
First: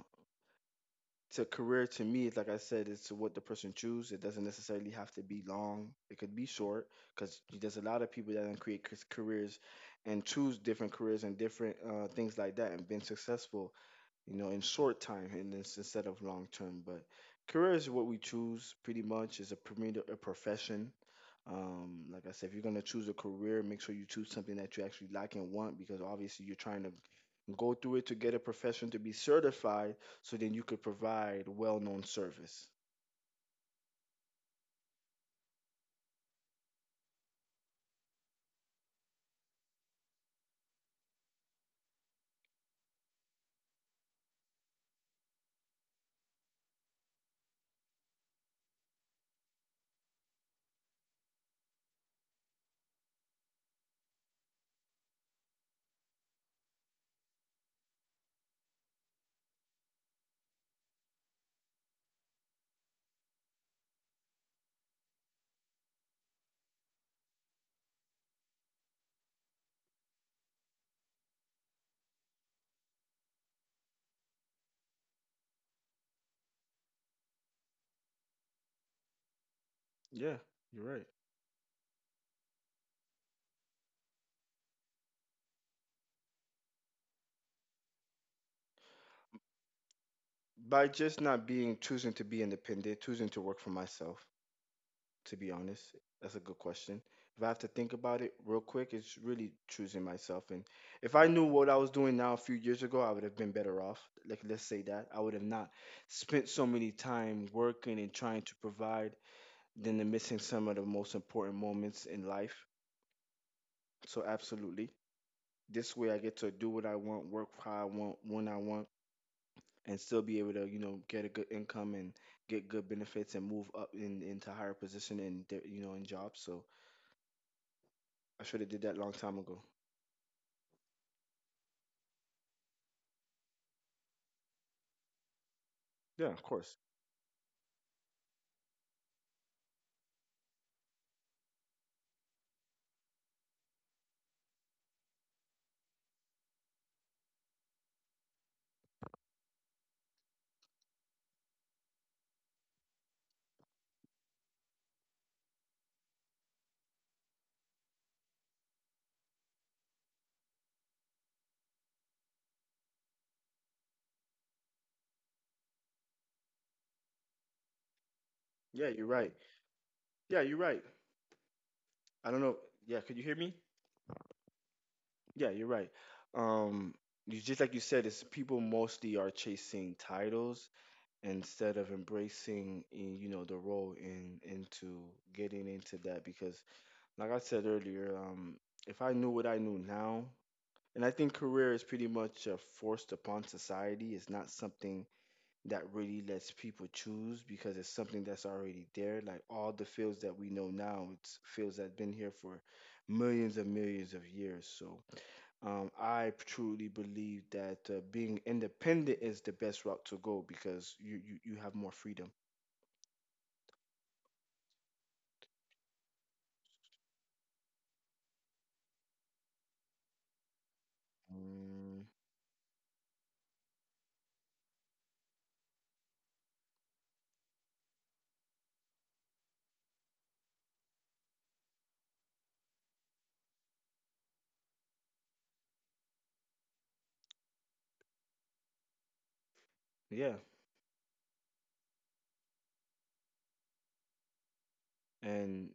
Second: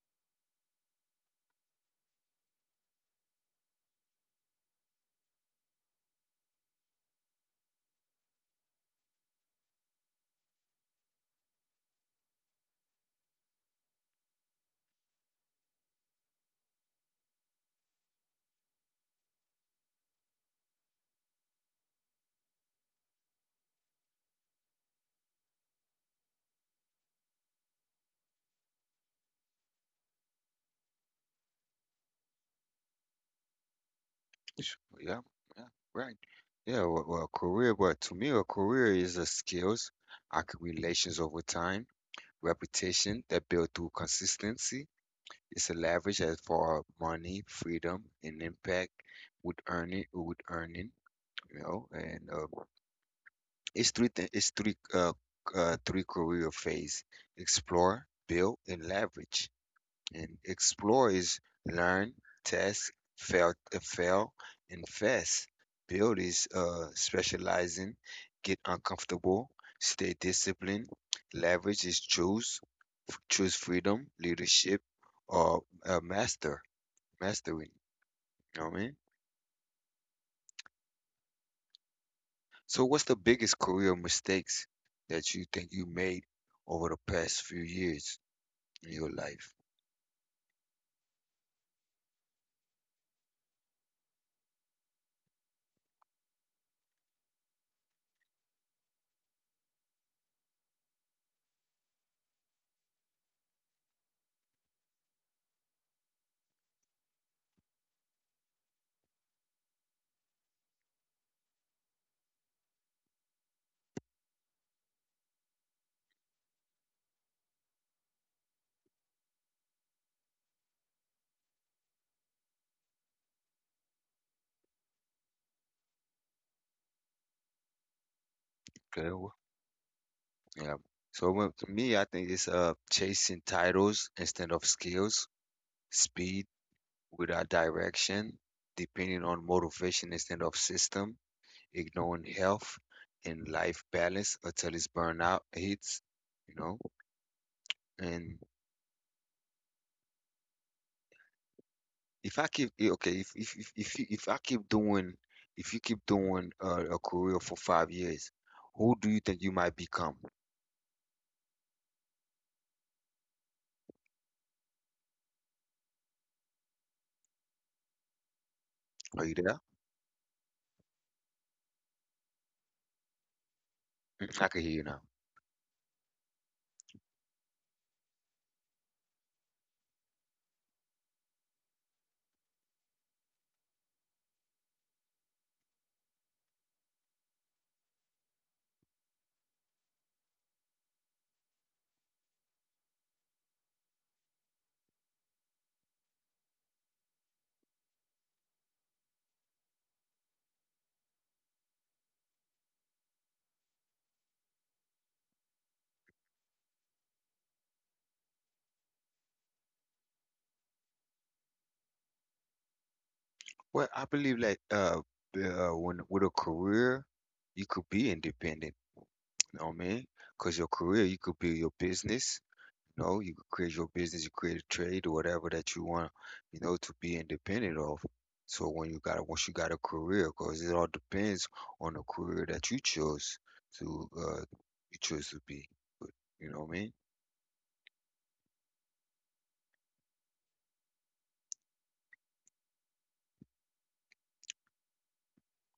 A: to career to me, it's like I said, it's to what the person choose, it doesn't necessarily have to be long, it could be short, because there's a lot of people that can create careers and choose different careers and different things like that and been successful, you know, in short time and this instead of long term. But career is what we choose, pretty much is a, a profession. Like I said, if you're going to choose a career, make sure you choose something that you actually like and want, because obviously you're trying to go through it to get a profession to be certified, so then you could provide well-known service.
B: Yeah, yeah, right. Yeah, career, but to me, a career is a skills, relations over time. Reputation that built through consistency is a leverage as for money, freedom, and impact would earning, you know, and it's it's three three career phase: explore, build, and leverage and explores, learn, test, fail, invest. Build is specializing, get uncomfortable, stay disciplined. Leverage is choose freedom, leadership, or mastering. You know what I mean?
A: Yeah, you're right.
B: So, what's the biggest career mistakes that you think you made over the past few years in your life?
A: By just not being choosing to be independent, choosing to work for myself, to be honest, that's a good question. If I have to think about it real quick, it's really choosing myself. And if I knew what I was doing now a few years ago, I would have been better off. Like, let's say that. I would have not spent so many time working and trying to provide, then they're missing some of the most important moments in life. So, absolutely. This way, I get to do what I want, work how I want, when I want and still be able to, you know, get a good income and get good benefits and move up in into higher position and you know in jobs. So I should have did that
B: Okay,
A: long time ago.
B: yeah. So well, to me, I think it's chasing titles instead of skills,
A: Yeah,
B: speed
A: of course.
B: without direction, depending on motivation instead of system, ignoring health and life balance until it's burnout hits, you know. And if I keep eh, okay, if, you, if I keep doing, if you keep doing a career for 5 years, who do you think you might become?
A: Yeah, you're
B: Are you
A: right.
B: there?
A: Yeah, you're right. I don't know. Yeah, could you hear me?
B: Mm, I can hear you now.
A: Yeah, you're right. Um, you, just like you said, it's people mostly are chasing titles instead of embracing, you know, the role in into getting into that. Because, like I said earlier, if I knew what I knew now, and I think career is pretty much forced upon society. It's not something that really lets people choose because it's something that's already there. Like all the fields that we know now, it's fields that's been here for millions and millions of years. So I truly believe that being independent is the best route to go because you have more freedom.
B: Well, I believe like when with a career, you could be independent. You know what I mean? Because your career, you could build your
A: Mm,
B: business. You know, you could create your business, you create a trade or whatever that you want. You know, to be independent of. So when you got a- once you got a career, because it all depends on the career that to uh you chose to be. But you know what I mean?
A: yeah. And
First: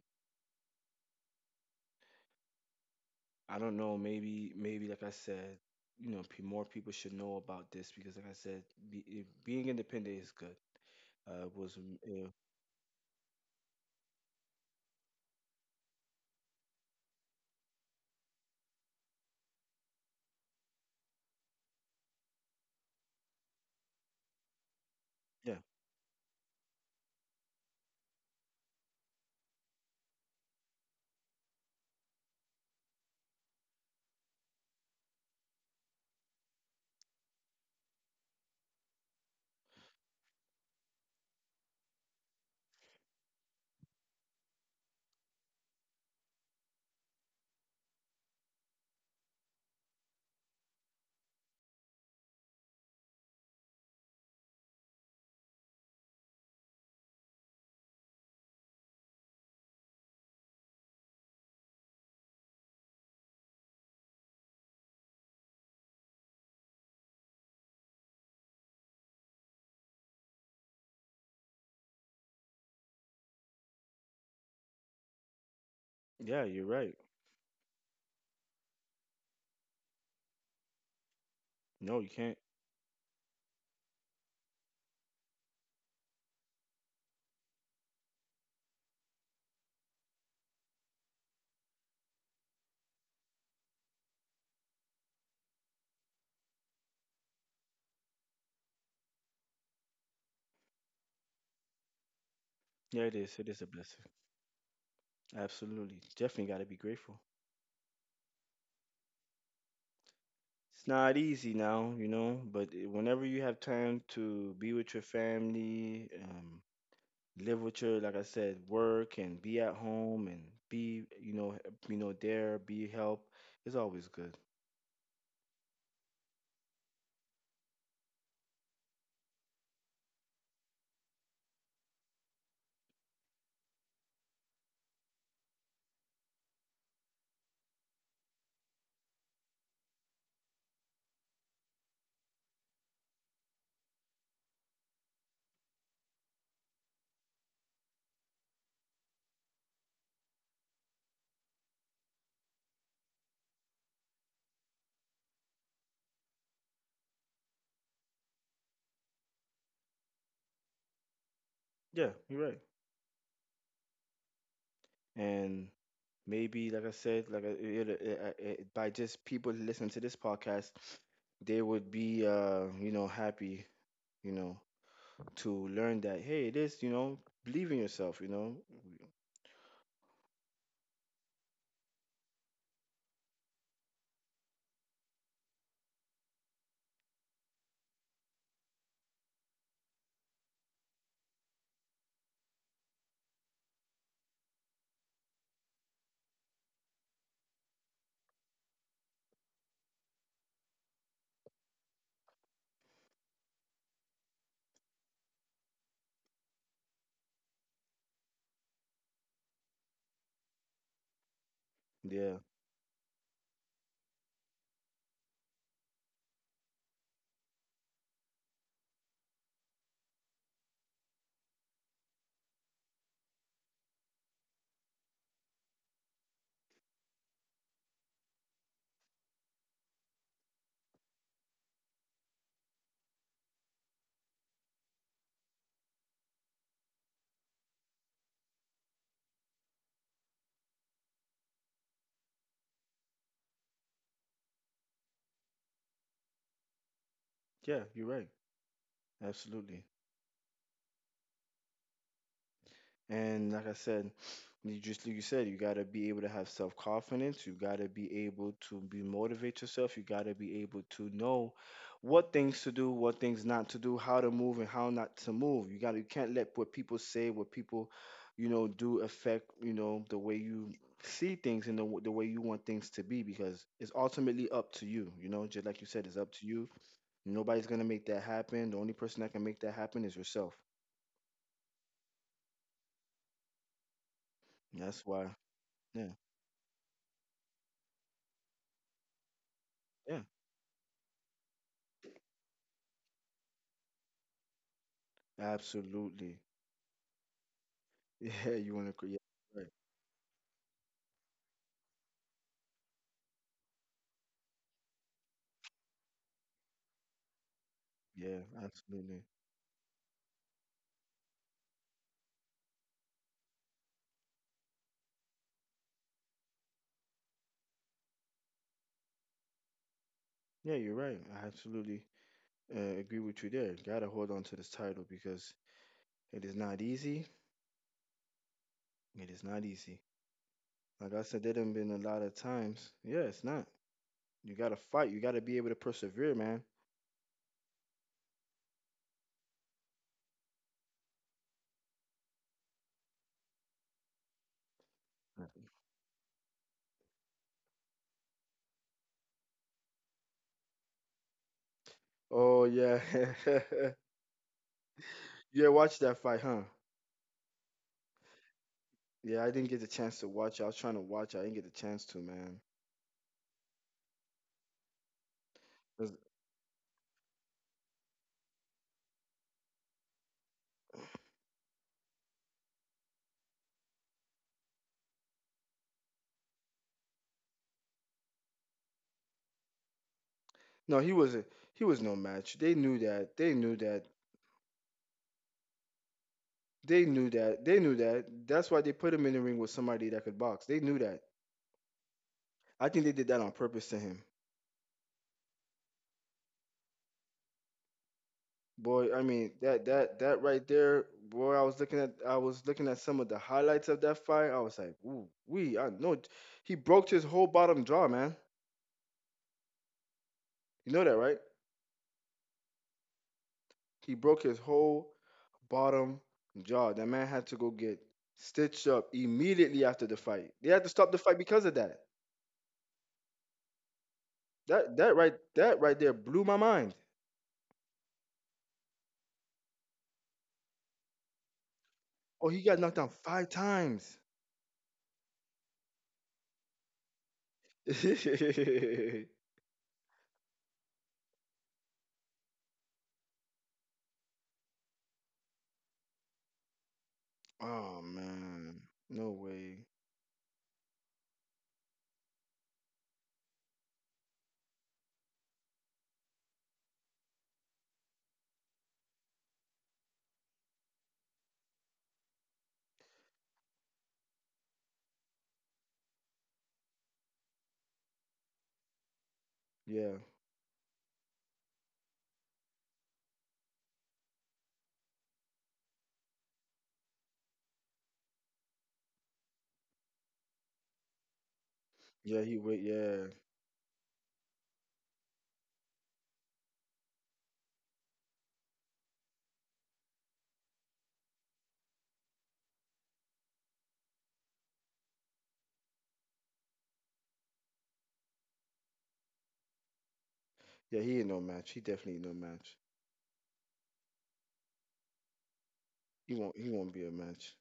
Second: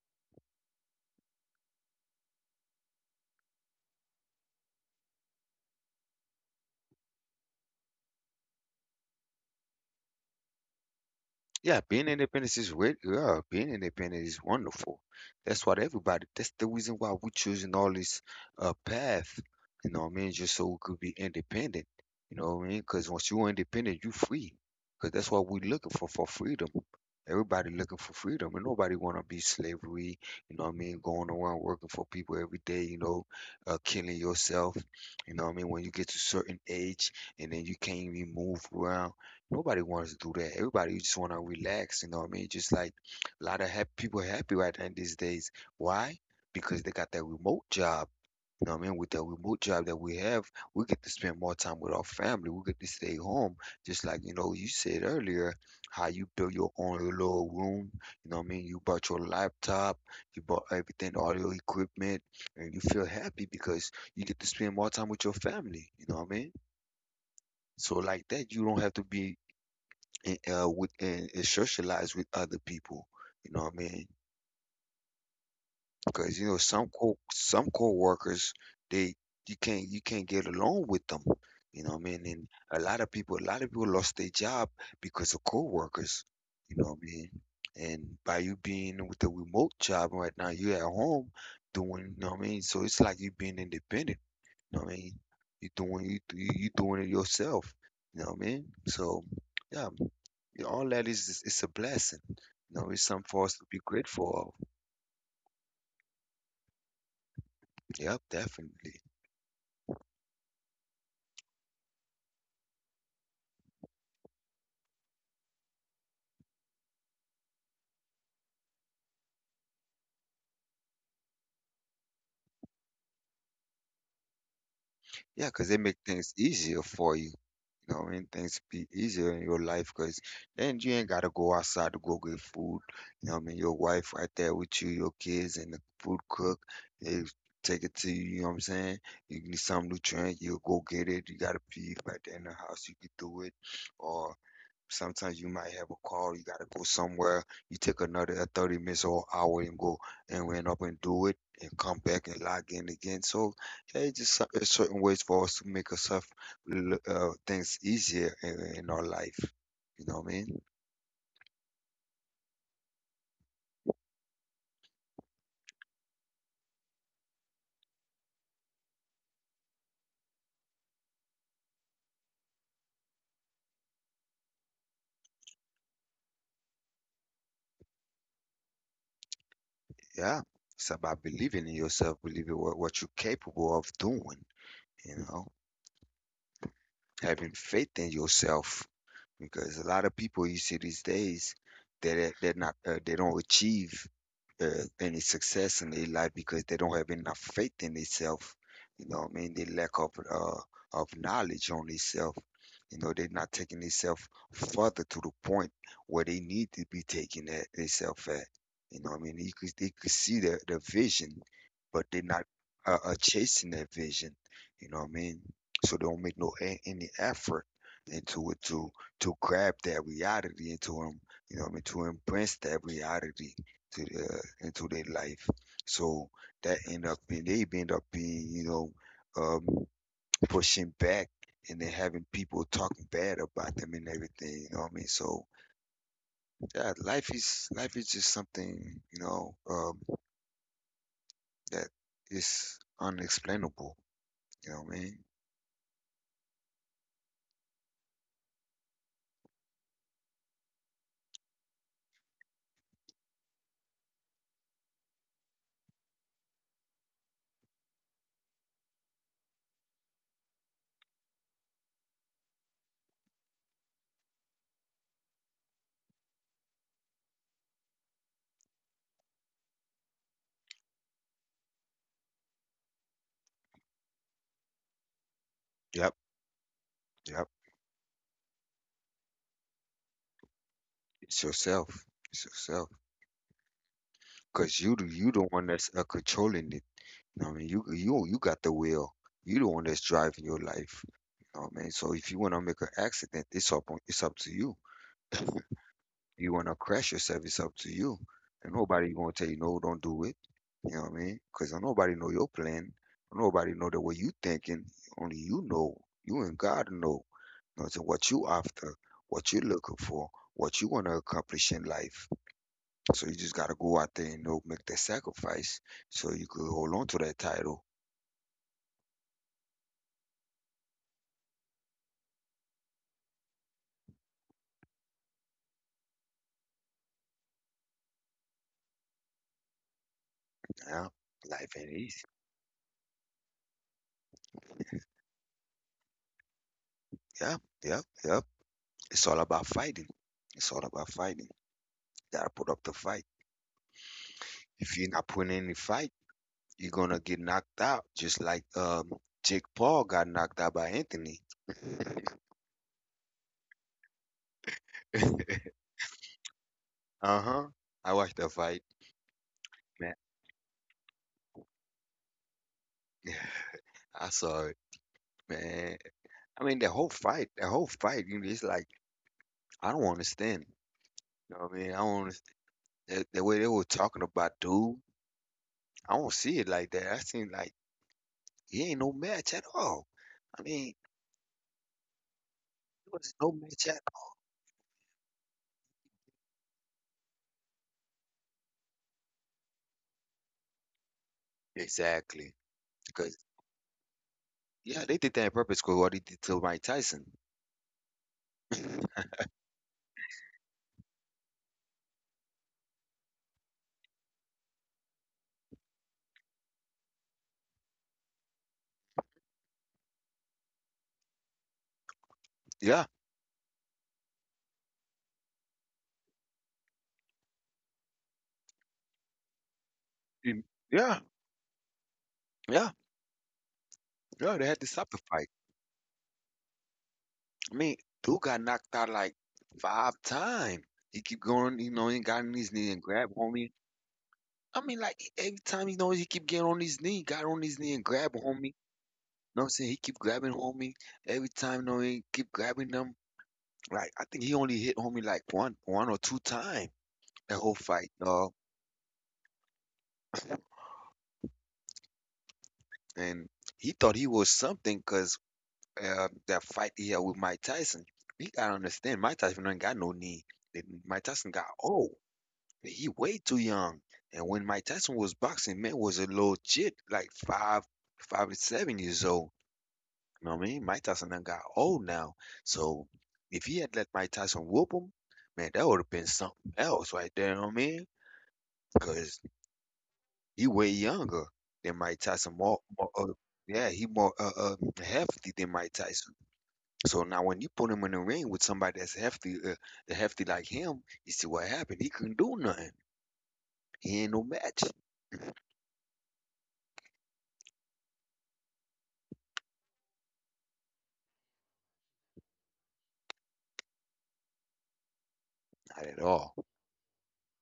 A: I don't know. Maybe like I said, you know, more people should know about this because, like I said, being independent is good. Uh, it was
B: Yeah,
A: um,
B: being
A: eh,
B: independent is great. Yeah, being independent is wonderful. That's what everybody. That's the reason why we choosing all this path. You know what I mean? Just so we could be independent. You know what I mean? Because once you're independent, you free. Because that's what
A: yeah,
B: we're looking for freedom. Everybody looking for freedom, and nobody want to be slavery. You know what I mean? Going around working for people every day. You know, killing yourself. You know what I mean? When you get to certain age, and then you can't even move around. Nobody wants to do that. Everybody just want to relax, you know what I mean? Just like a lot of happy people happy right now these days. Why? Because they got that remote job. You know what I mean? With that remote job that we have, we get to spend more time with our family. We get to stay home. Just like, you know, you said earlier, how you built your own little room. You know what I mean? You bought your laptop, you bought everything, all your equipment, and you feel happy because you get to spend more time with your family. You know what I mean? So like that, you don't have to be and socialize with other people. You know what I mean? Because you
A: yeah.
B: know
A: You're right.
B: some co-workers they you can't get along with them. You know what I
A: No, you
B: mean?
A: can't.
B: And a lot of people lost their job because of co-workers. You know what I mean? And by you being with the remote job right now, you're at home doing, you know what I mean? So it's like you being independent you know what I mean? You doing it yourself. You know what I mean? So yeah, you know, all that is it's a blessing. You know, it's
A: Yeah, it
B: something
A: is.
B: for
A: It
B: us
A: is
B: to
A: a
B: be
A: blessing.
B: grateful of.
A: Absolutely. Definitely got to be grateful.
B: Yep, definitely.
A: It's not easy now, you know, but whenever you have time to be with your family, live with your, like I said, work and be at home and be, you know, you know, there, be help, it's always good.
B: Yeah, because they make things easier for you. You know, and things be easier in your life because then you ain't gotta go outside to go get food. You know what I mean? Your wife right there with you, your kids and the food cook, they take it to you, you know what I'm saying? You need something to drink, you'll go get it. You gotta pee right there in the house, you can do it. Or sometimes you might have a call, you gotta go somewhere. You take another 30 minutes or hour and go and went up and do it and come back and log in again. So yeah, it's just it's certain ways for us to make ourselves things easier in our life. You know what I mean?
A: Yeah, you're right. And maybe like I said, by just people listening to this podcast they would be you know happy, you know, to learn that hey it is, you know, believe in yourself, you know.
B: Yeah, it's about believing in yourself, believing what you're capable of doing, you know, having faith in yourself. Because a lot of people you see these days, they're not, they don't achieve uh, any success in their life because they don't have enough faith in themselves. You know what I mean, they lack of knowledge on themselves. You know, they're not taking themselves further to the point where they need to be taking that themselves at. You know what I mean, you could they could see the vision, but they're
A: Yeah,
B: not chasing that vision. You know what I mean, so they don't make no any effort into it to grab that reality into them. You know what I mean, to embrace that reality to their into their life. So that end up being they end up being, you know, um, pushing back, and then having people talking bad about them and everything. You know what I mean? So yeah, life is just something, you know, that is unexplainable. You know what I mean?
A: yeah, you're right. Absolutely. And like I said, you, just like you said, you gotta be able to have self confidence. You gotta be able to be motivate yourself. You gotta be able to know what things to do, what things not to do, how to move and how not to move. You gotta, you can't let what people say, what people, you know, do affect you know the way you see things and the way you want things to be because it's ultimately up to you. You know, just like you said, it's
B: Yep.
A: up to you.
B: Yep.
A: Nobody's gonna make that happen. The only person that can make that happen is yourself.
B: It's yourself. It's yourself.
A: And
B: Cause you
A: that's
B: the
A: why.
B: one that's
A: Yeah.
B: controlling it. You know what I mean, you got the will. You the one that's
A: Yeah.
B: driving your life. You know what I mean? So if you want to make an accident, it's up to you.
A: Absolutely.
B: You want to crash yourself, it's up to you.
A: Yeah, you
B: And
A: want to
B: nobody
A: create.
B: gonna tell you
A: Right.
B: no, don't do it. You know what I mean? Cause nobody know your plan. Nobody know the way you thinking. Only you know. You and God know. You know what I'm saying? What
A: Yeah,
B: you after,
A: absolutely.
B: what you looking for, what you want to accomplish in life. So you just gotta go out there and know make that sacrifice so you could hold on to that title.
A: Yeah, you're right. I absolutely agree with you there. Gotta hold on to this title because it is not easy. It is not easy.
B: Yeah.
A: Like I said, there done
B: Life
A: been
B: ain't
A: a lot
B: easy.
A: of times. Yeah, it's not. You gotta fight. You gotta be able to persevere, man.
B: Yeah, yep, yep. It's all about fighting. It's all about fighting. You gotta put up the fight. If you're not
A: Yeah.
B: putting in any fight, you're gonna get knocked out, just like Jake Paul got knocked out by Anthony.
A: Oh yeah. Yeah, watch that fight, huh?
B: Uh-huh. I watched that fight,
A: Yeah, I didn't get the
B: man.
A: chance to watch. I was trying to watch. I didn't get the chance to, man.
B: I saw it, man.
A: 'Cause-
B: I mean, the whole fight, you know, it's like I don't understand. You know what I mean? I don't. The way they were talking about dude, I don't see it like that. I seen like he ain't no match at all. I mean, he
A: no, he was a, he was no match. They knew
B: was
A: that.
B: no
A: They knew
B: match at
A: that. They knew that. They knew that. That's why they put him in the ring with somebody that could box. They knew that.
B: all. Exactly.
A: I think they did
B: Because
A: that on purpose to him.
B: yeah, they did that on purpose because what he did to Mike Tyson.
A: Boy, I mean that right there, boy, I was looking at some of the highlights of that fight. I was like, ooh, we, I know it. He broke his whole bottom jaw, man. You know that, right?
B: Yeah.
A: He broke his whole bottom jaw. That man had to go get stitched up immediately after the fight.
B: Mm,
A: They had to stop the
B: yeah.
A: fight because of that.
B: Yeah. Yeah. They had to
A: That
B: stop
A: that
B: the
A: right
B: fight.
A: that right there blew my mind.
B: I mean, dude got knocked out like five times. He keep going, you know, he got
A: Oh,
B: on
A: he
B: his
A: got
B: knee
A: knocked
B: and
A: down
B: grab
A: five
B: homie.
A: times.
B: I mean, like every time he knows he keep getting on his knee, got on his knee and grab homie. You know what I'm saying? He keep grabbing homie. Every time, you know, he keep grabbing them. Like I think he only hit homie like one or two times that whole
A: Oh
B: fight, dog.
A: man, no way.
B: And he thought he was something because that fight he had with Mike Tyson. He gotta understand Mike Tyson ain't got no knee. And Mike Tyson got old. He way too young. And when Mike Tyson was boxing, man was a little kid, like 5 to 7 years old.
A: Yeah,
B: You know what I mean? Mike Tyson done got old now. So if he had let Mike Tyson whoop him, man, that would have been something else right there. You know what I mean? Because he way younger than Mike
A: yeah,
B: Tyson.
A: he wait.
B: More
A: Yeah,
B: yeah, he more hefty than Mike Tyson. So now when you put him in the ring with somebody that's hefty, hefty like him, you see what happened. He couldn't do nothing. He ain't no match,
A: yeah, he ain't no match. He definitely ain't no match.
B: not at
A: He
B: all,
A: won't. He won't be a match.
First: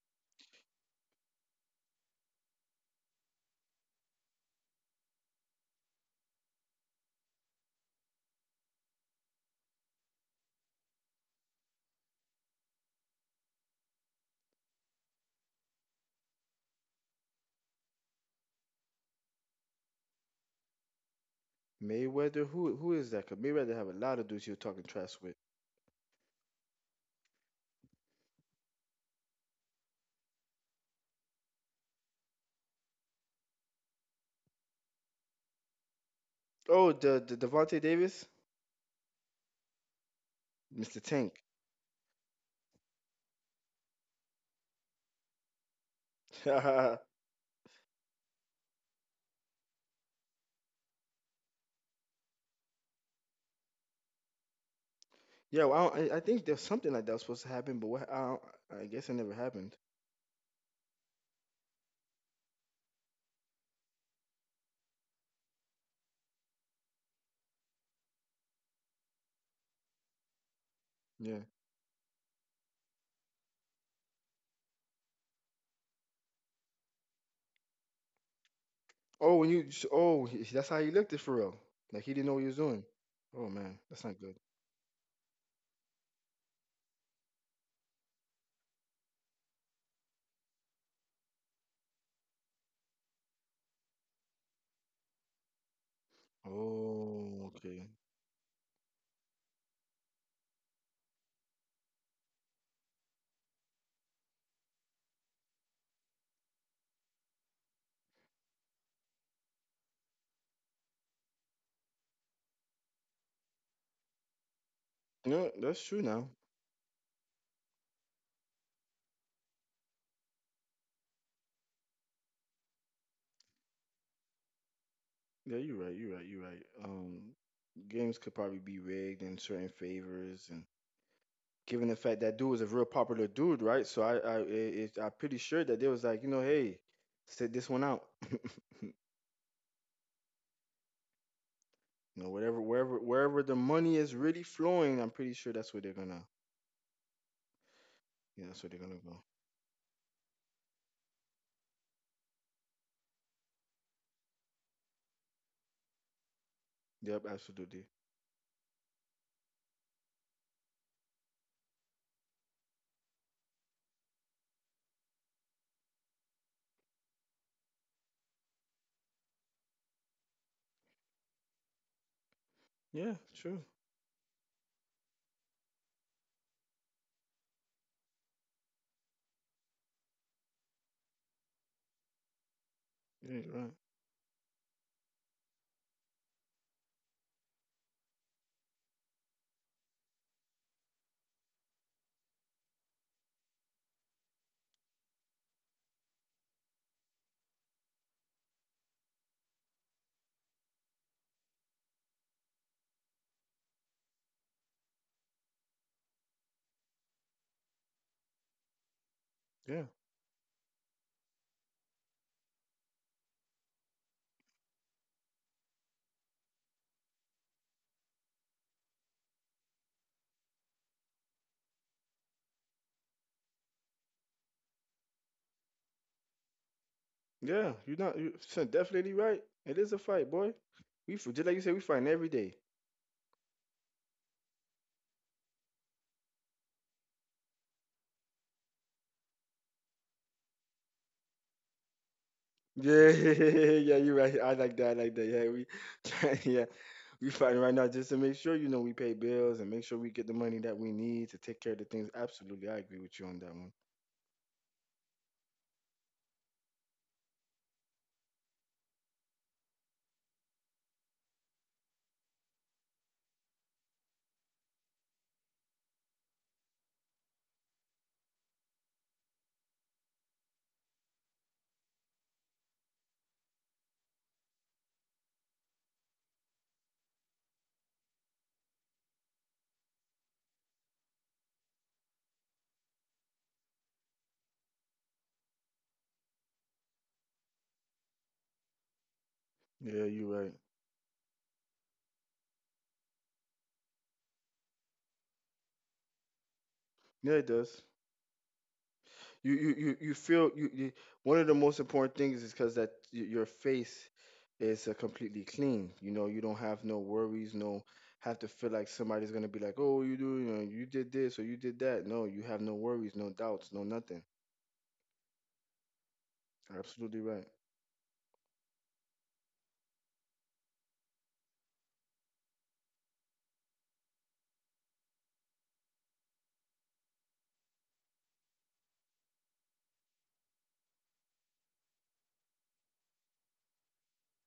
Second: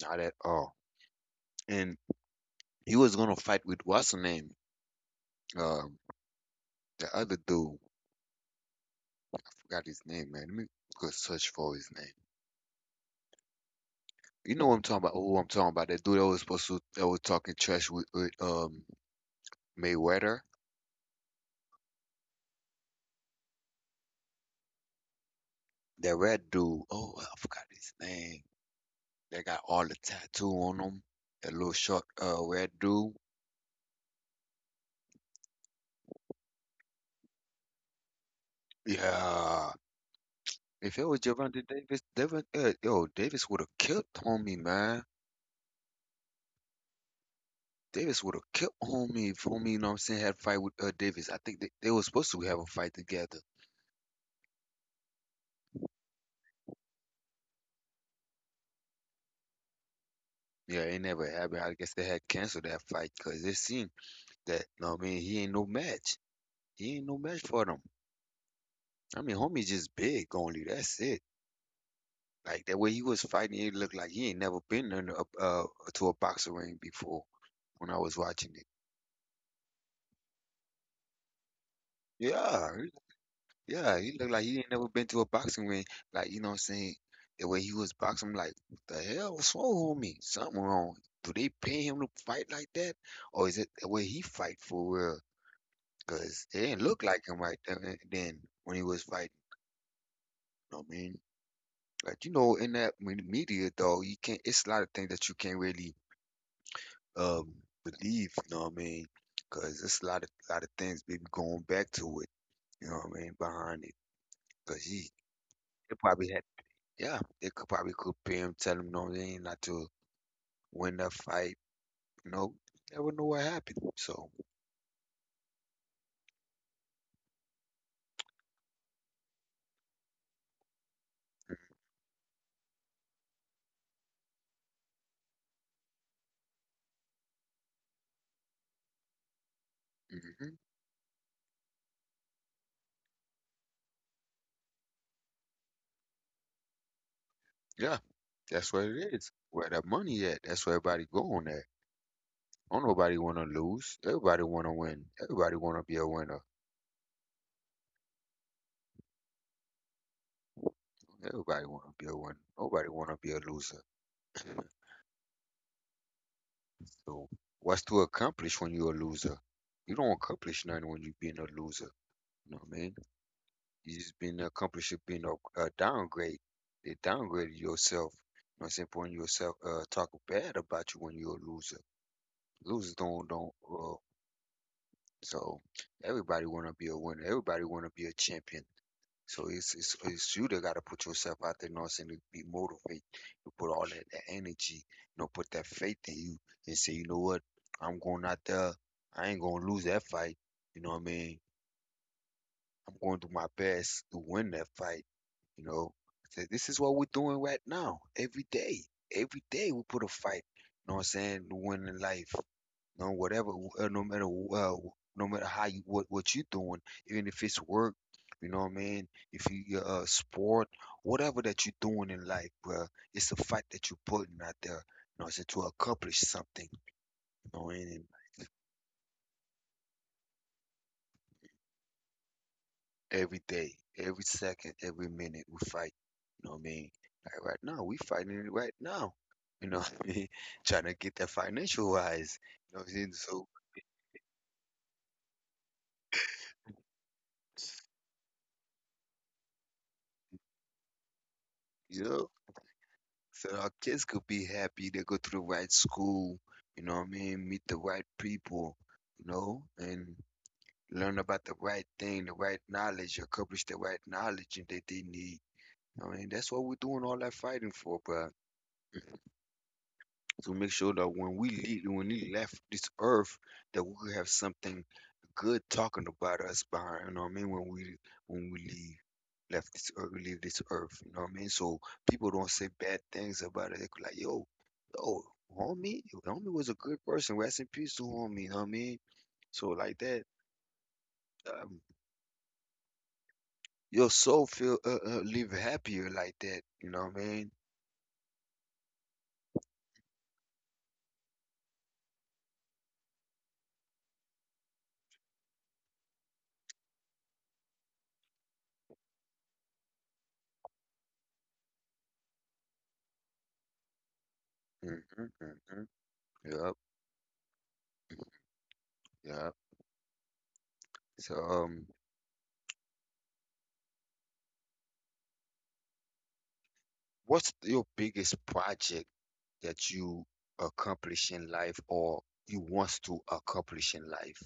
B: not at all. And he was gonna fight with what's her name, um, the other dude. Forgot his name, man. Let me go search for his name. You know what I'm talking about? Who I'm talking about? That dude that was supposed to that was talking trash with Mayweather.
A: Mayweather. Who? Who is that? 'Cause Mayweather have a lot of dudes he was talking trash with.
B: That red dude, oh, I forgot his name. They got all the tattoo on them. That little short, red dude.
A: Oh, the Devontae Davis,
B: Yeah.
A: Mr.
B: If it was
A: Tank.
B: Javante Davis, Devin, yo, Davis would have killed homie, man.
A: Yeah,
B: Davis would have killed homie if homie, you know what I'm saying, had a fight with Davis. I think they were supposed to have a fight together.
A: well, I, don't- I think there's something like that was supposed to happen, but what? I guess it never happened.
B: Yeah, it never happened. I guess they had canceled that fight because it seemed that, you know what I mean, he ain't no match. He ain't no match for them. I mean, homie just big only. That's it.
A: Yeah.
B: Like the way he was fighting, it looked like he ain't never been in a, to a boxing ring before. When I was watching it,
A: Oh, that's how he looked at for real. Like he didn't know what he was
B: yeah,
A: doing.
B: he-
A: Oh man,
B: yeah,
A: that's
B: he
A: not
B: looked
A: good.
B: like he ain't never been to a boxing ring. Like you know what I'm saying? The way he was boxing, I'm like what the hell was wrong with me? Something wrong. Do they pay him to fight like that, or is it the way he fight for real? Cause it didn't look like him
A: Oh,
B: right then,
A: okay.
B: and then when he was fighting. You know what I mean, like you know, in that media though, you can't. It's a lot of things that you can't really um believe, you know what I mean? Cause there's a lot of things baby, going back to it, you know what I mean, behind it. Cause he
A: No, that's
B: they
A: true
B: probably
A: now.
B: had yeah, they could pay him, tell him no, they ain't not to win that fight. You know, never know what happened. So
A: Yeah, you're right. You're right. You're right. Games could probably be rigged in certain favors, and given the fact that dude was a real popular dude, right? So I'm pretty sure that they was like, you know, hey, sit this one out.
B: hmm,
A: You know, whatever, wherever the money is really flowing, I'm pretty sure that's where they're gonna,
B: yeah,
A: yeah, that's where
B: that's
A: they're
B: what
A: gonna
B: it
A: go.
B: is. Where that money at? That's where everybody going at. Don't nobody want to lose. Everybody want to win. Everybody want to be a winner.
A: Yep, absolutely.
B: Everybody want to be a winner. Nobody want to be a loser. So what's to accomplish when you're a loser? You don't accomplish nothing when you being a loser. You know what I mean?
A: Yeah, true.
B: You just been accomplishing being a downgrade. They downgraded yourself. You know what I'm saying? Putting yourself talk bad about you when you're a loser. Losers
A: Yeah, you're
B: don't
A: right.
B: so everybody wanna be a winner. Everybody wanna be a champion. So it's you that got to put yourself out there, you know what I'm saying? To be motivated, to put all that energy, you know, put that faith in you, and say, you know what, I'm going out there. I ain't gonna lose that fight. You know what I mean? I'm going to do my best to win that fight. You know, so this is what we're doing right now, every day. Every day we put a fight. You know what I'm saying? To win in life. No, whatever, uh, no matter uh, no matter how you what you're doing, even if it's work, you know what I mean. If you sport, whatever that you're doing in life, bruh, it's a fight that you're putting out there. You know, it's to accomplish something. You
A: Yeah,
B: know
A: yeah.
B: what,
A: You're
B: and
A: not. You're definitely right. It is a fight, boy. Just like you said, we fight every day.
B: every day, every second, every minute, we fight. You know what I mean? Like right now, we fighting it right now. You know what I mean? Trying to get that financial wise. You know what I'm
A: Yeah,
B: saying? So,
A: yeah, you're right. I like that. I like that. Yeah, we, yeah, we fighting right now just to make sure you know we pay bills and make sure we get the money that we need to take care of the
B: you
A: things.
B: know,
A: Absolutely, I agree with you on
B: so
A: that
B: our
A: one.
B: kids could be happy. They go to the right school, you know what I mean? Meet the right people, you know, and learn about the right thing, the right knowledge, accomplish the right knowledge that they need. I mean, that's what we're doing all that fighting for, bro, to make sure that when we left this earth, that we could have something good talking about us behind. You know what I mean? When we leave, left this earth, we leave this earth. You know what I mean? So people don't say bad things about it. They could like, yo, yo, yo, homie was a good person. Rest in peace to homie. You know what I mean? So like
A: Yeah,
B: that,
A: you're right.
B: um, your soul feel live happier like that. You know what I
A: Yeah, it
B: mean?
A: does. You feel you, you. One of the most important things is because your face is completely clean. You know, you don't have no worries, no have to feel like somebody's gonna be like, oh, you do, you know, you did this or you did that. No, you have no worries, no doubts, no nothing.
B: Mm-hmm, mm-hmm. Yep,
A: Absolutely right.
B: yep. So, what's your biggest project that you accomplish in life or you wants to accomplish in life?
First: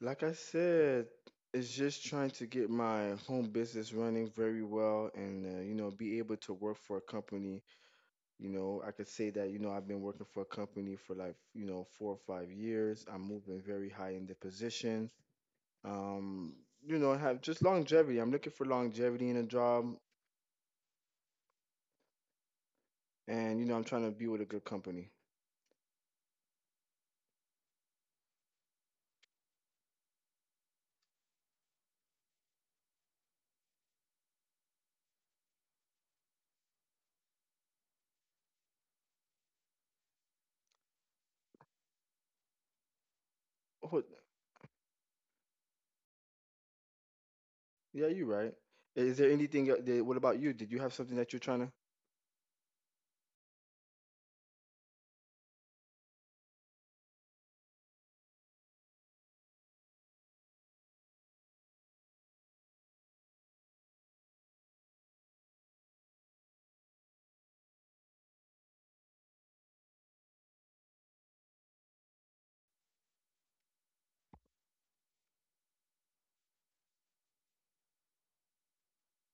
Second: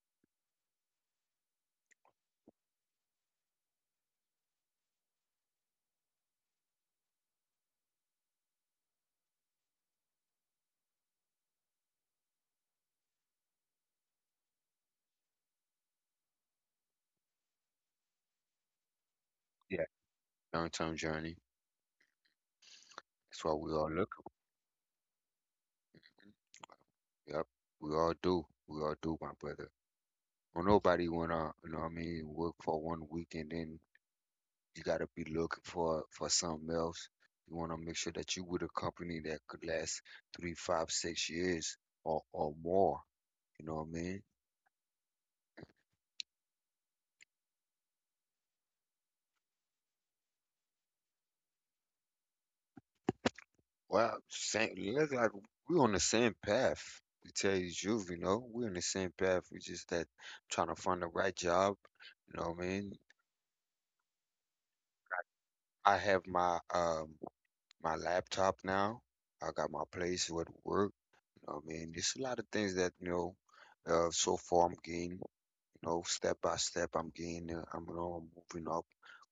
A: Like I said, it's just trying to get my home business running very well and, you know, be able to work for a company. You know, I could say that, you know, I've been working for a company for like, you know, 4 or 5 years. I'm moving very high in the position. Um, you know, I have just longevity. I'm looking for longevity in a
B: Yeah.
A: job
B: Long-term journey. That's
A: and,
B: what
A: you
B: we
A: know, I'm
B: all
A: trying to
B: look.
A: be with a good company.
B: Yep, we all do. We all do, my brother. Well, nobody wanna, you know what I mean, work for 1 week and then you gotta be looking for something else. You wanna make sure that you with a company that could last three, five, 6 years or more. You know what I
A: Oh,
B: mean?
A: yeah, you're right. Is there anything, what about you? Did you have something that you're trying to?
B: Well, same. Look like we're on the same path. To tell you the truth, you know, we're on the same path. We just that trying to find the right job. You know what I mean? I have my my laptop now. I got my place with work. I mean, there's a lot of things that, you know, so far I'm gaining, you know, step by step I'm gaining, I'm, you know, moving up,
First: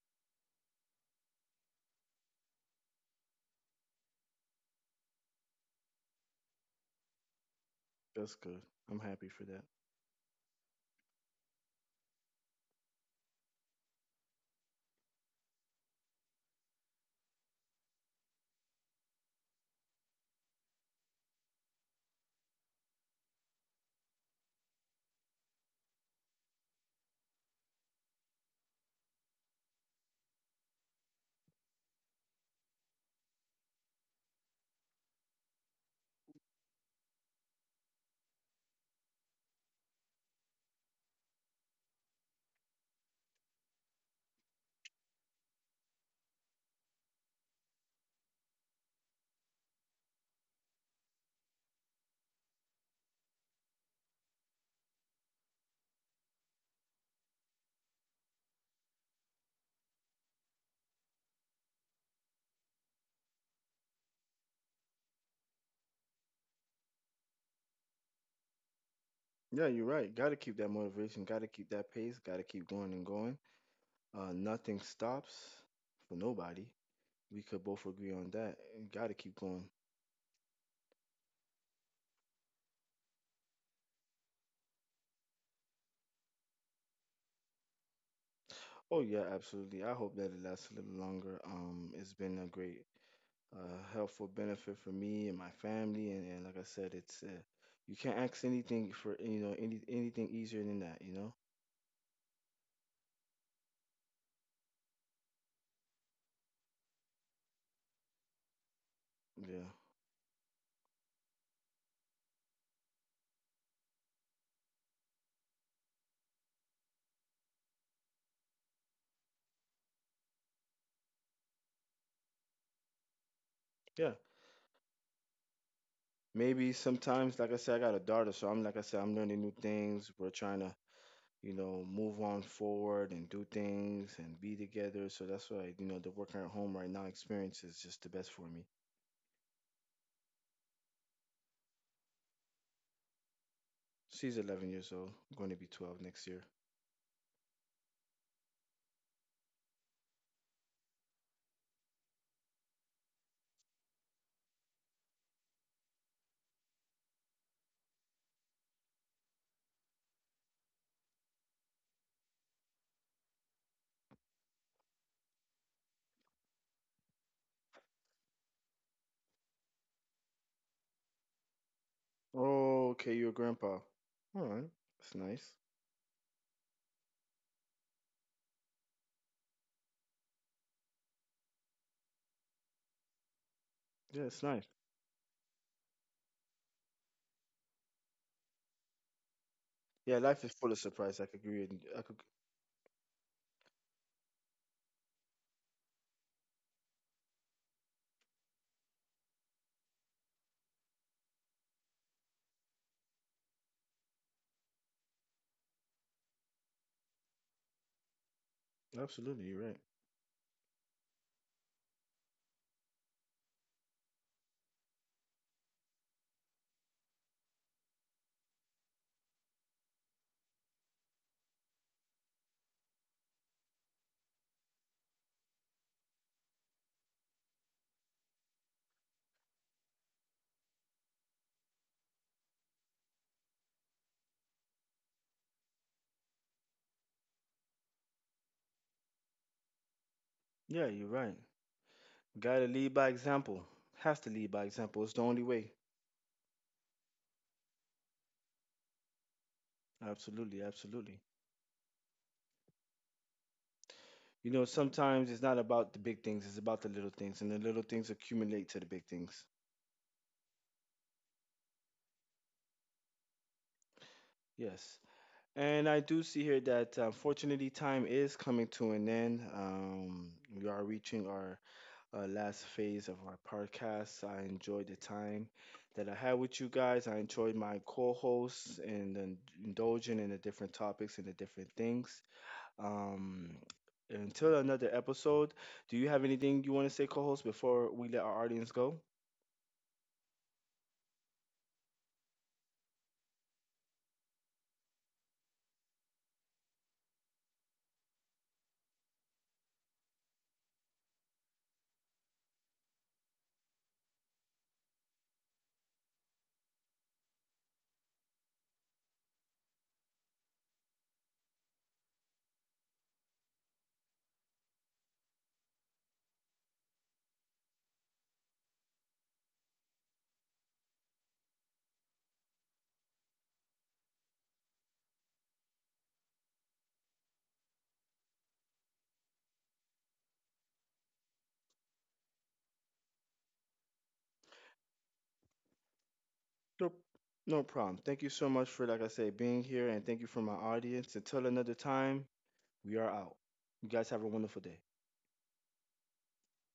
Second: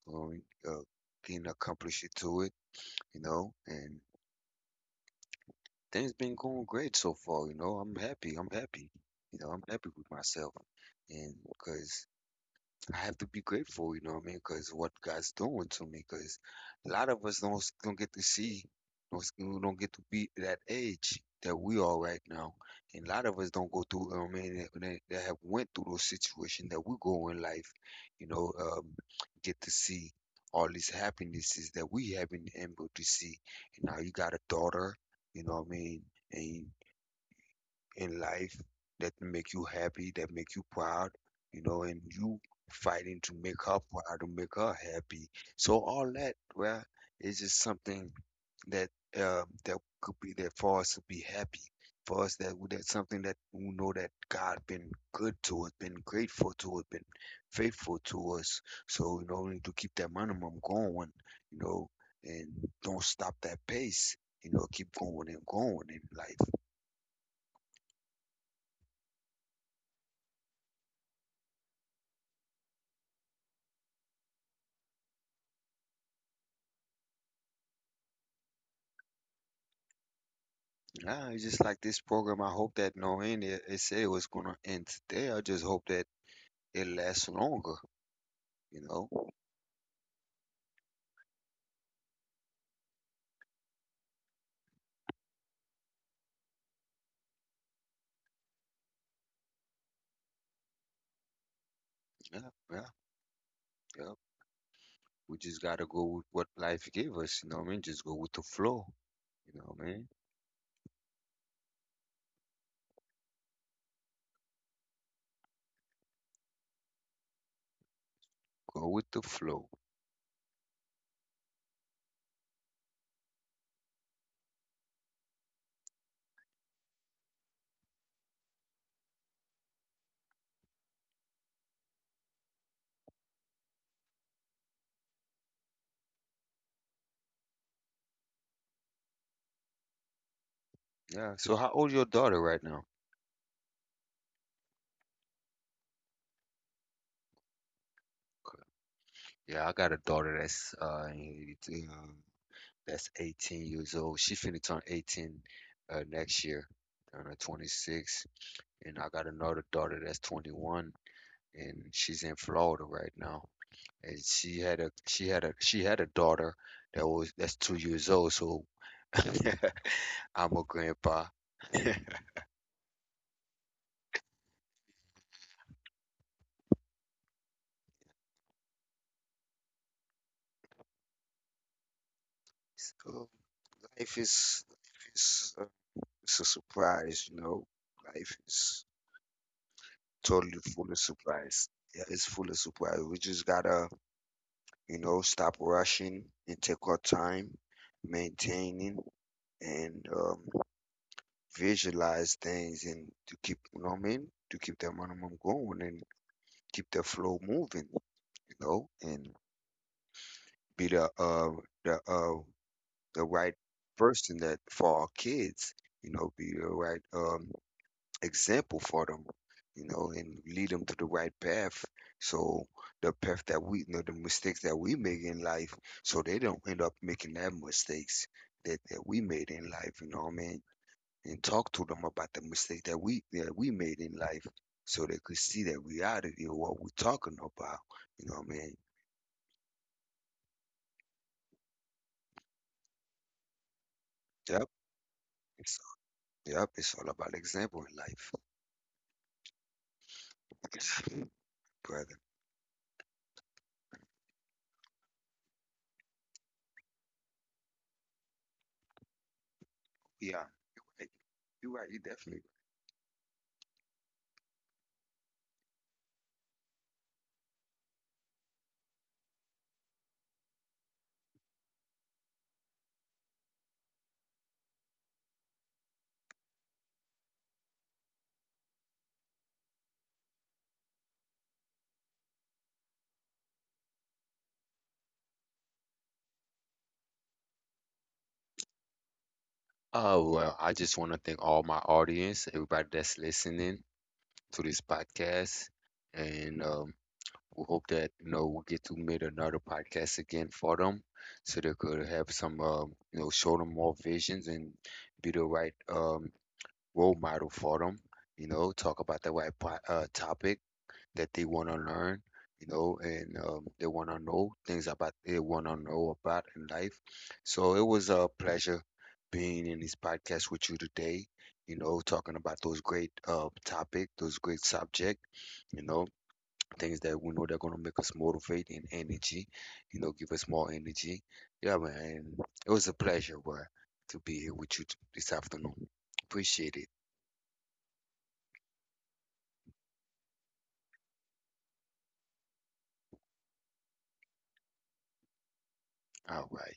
B: going, uh, getting accomplished to it, you know, and things been going great so far, you know.
A: That's
B: I'm
A: good.
B: happy,
A: I'm happy
B: you
A: for
B: know, I'm
A: that.
B: happy with myself. And because I have to be grateful, you know what I mean? Because what God's doing to me, because a lot of us don't get to see, don't, don't get to be that age that we are right now, and a lot of us don't go through. You know what I mean, that that have went through those situations that we go in life, you know, get to see all these happinesses that we haven't been able to see. And now you got a daughter, you know what I mean? And in life that make you happy, that make you proud, you know, and you fighting to make her proud, to make her happy. So all that, well, is just something that that could be there for us to be happy. For us, that that's something that we know that God been good to us, been grateful to us, been faithful to us. So you know, we need to keep that minimum going, you know, and don't stop that pace. You know, keep going and going in life.
A: Yeah, you're right. Got to keep that motivation. Got to keep that pace. Got to keep going and going. Nothing stops for nobody. We could both agree on that. Got to keep going.
B: Nah, it's just like this program. I hope that no end. It said it was gonna end today. I just hope that it lasts longer. You
A: Oh
B: know.
A: yeah, absolutely. I hope that it lasts a little longer. It's been a great, helpful benefit for me and my family. And like I said, it's you can't ask anything for you know any anything easier than that. You know.
B: Yeah, yeah, yeah. We just gotta go with what life gave us. You know what I mean? Just go with the flow. You know
A: Yeah.
B: what I mean? Go with the flow.
A: Yeah. Maybe sometimes, like I said, I got a daughter, so I'm like I said, I'm learning new things. We're trying to, you know, move on forward and do things and be together. So that's why, you know, the working at home right now experience is just the best for me.
B: Yeah. So how old your daughter right now?
A: She's 11 years old, going to be 12 next year.
B: Okay. Yeah, I got a daughter that's that's 18 years old. She finna turn 18 next year, on her 26, and I got another daughter that's 21, and she's in Florida right now. And she had a daughter that was that's 2 years old. So I'm a grandpa.
A: Oh, okay, you're a grandpa. All right, that's nice.
B: So life
A: Yeah, it's
B: is
A: nice.
B: life is it's a surprise, you know. Life is
A: Yeah, life is
B: totally
A: full of
B: full of
A: surprise. I could
B: surprise.
A: agree.
B: Yeah,
A: I could
B: it's full of surprise. We just gotta, you know, stop rushing and take our time, maintaining and visualize things and to keep, you know what I mean, to keep that momentum going and keep the flow moving, you know, and
A: absolutely. You're right.
B: be the uh the right person that for our kids, you know, be the right example for them, you know, and lead them to the right path. So the path that we, you know, the mistakes that we make in life, so they don't end up making that mistakes that, that we made in life, you know what I mean? And talk to them about the mistake that we made in life so they could see that we out of here what we're talking about. You know what I mean?
A: Yeah, you're right. Gotta lead by example. Has to lead by
B: Yep.
A: example. It's the only way.
B: It's, yep. It's all about example in life,
A: Absolutely, absolutely.
B: brother.
A: You know, sometimes it's not about the big things. It's about the little things, and the little things accumulate to the big things.
B: Yeah. You're right. You're right. You definitely.
A: Yes, and I do see here that fortunately time is coming to an end. We are reaching our last phase of our podcast. I enjoyed the time that I had with you guys. I enjoyed my co-hosts and then indulging in the different topics and the different things. Um, until another episode, do you have anything you want to say, co-host, before we let our audience go?
B: Oh well, I just want to thank all my audience, everybody that's listening to this podcast, and we hope that you know we get to make another podcast again for them, so they could have some you know show them more visions and be the right role model for them. You know, talk about the right topics that they want to learn, you know, and they want to know things about they want to know about in life. So it was a pleasure being in this podcast with you today, you know, talking about those great topic, those great subject, you know, things that we know they're going to make us motivate and energy, you know, give us more energy. Yeah, man. And It was a pleasure, boy, to be here with you this afternoon. Appreciate it.
A: Nope. No problem. Thank you so much for, like I said, being here, and thank you for my audience. Until another time. We are out. You guys have a wonderful day.
B: All right.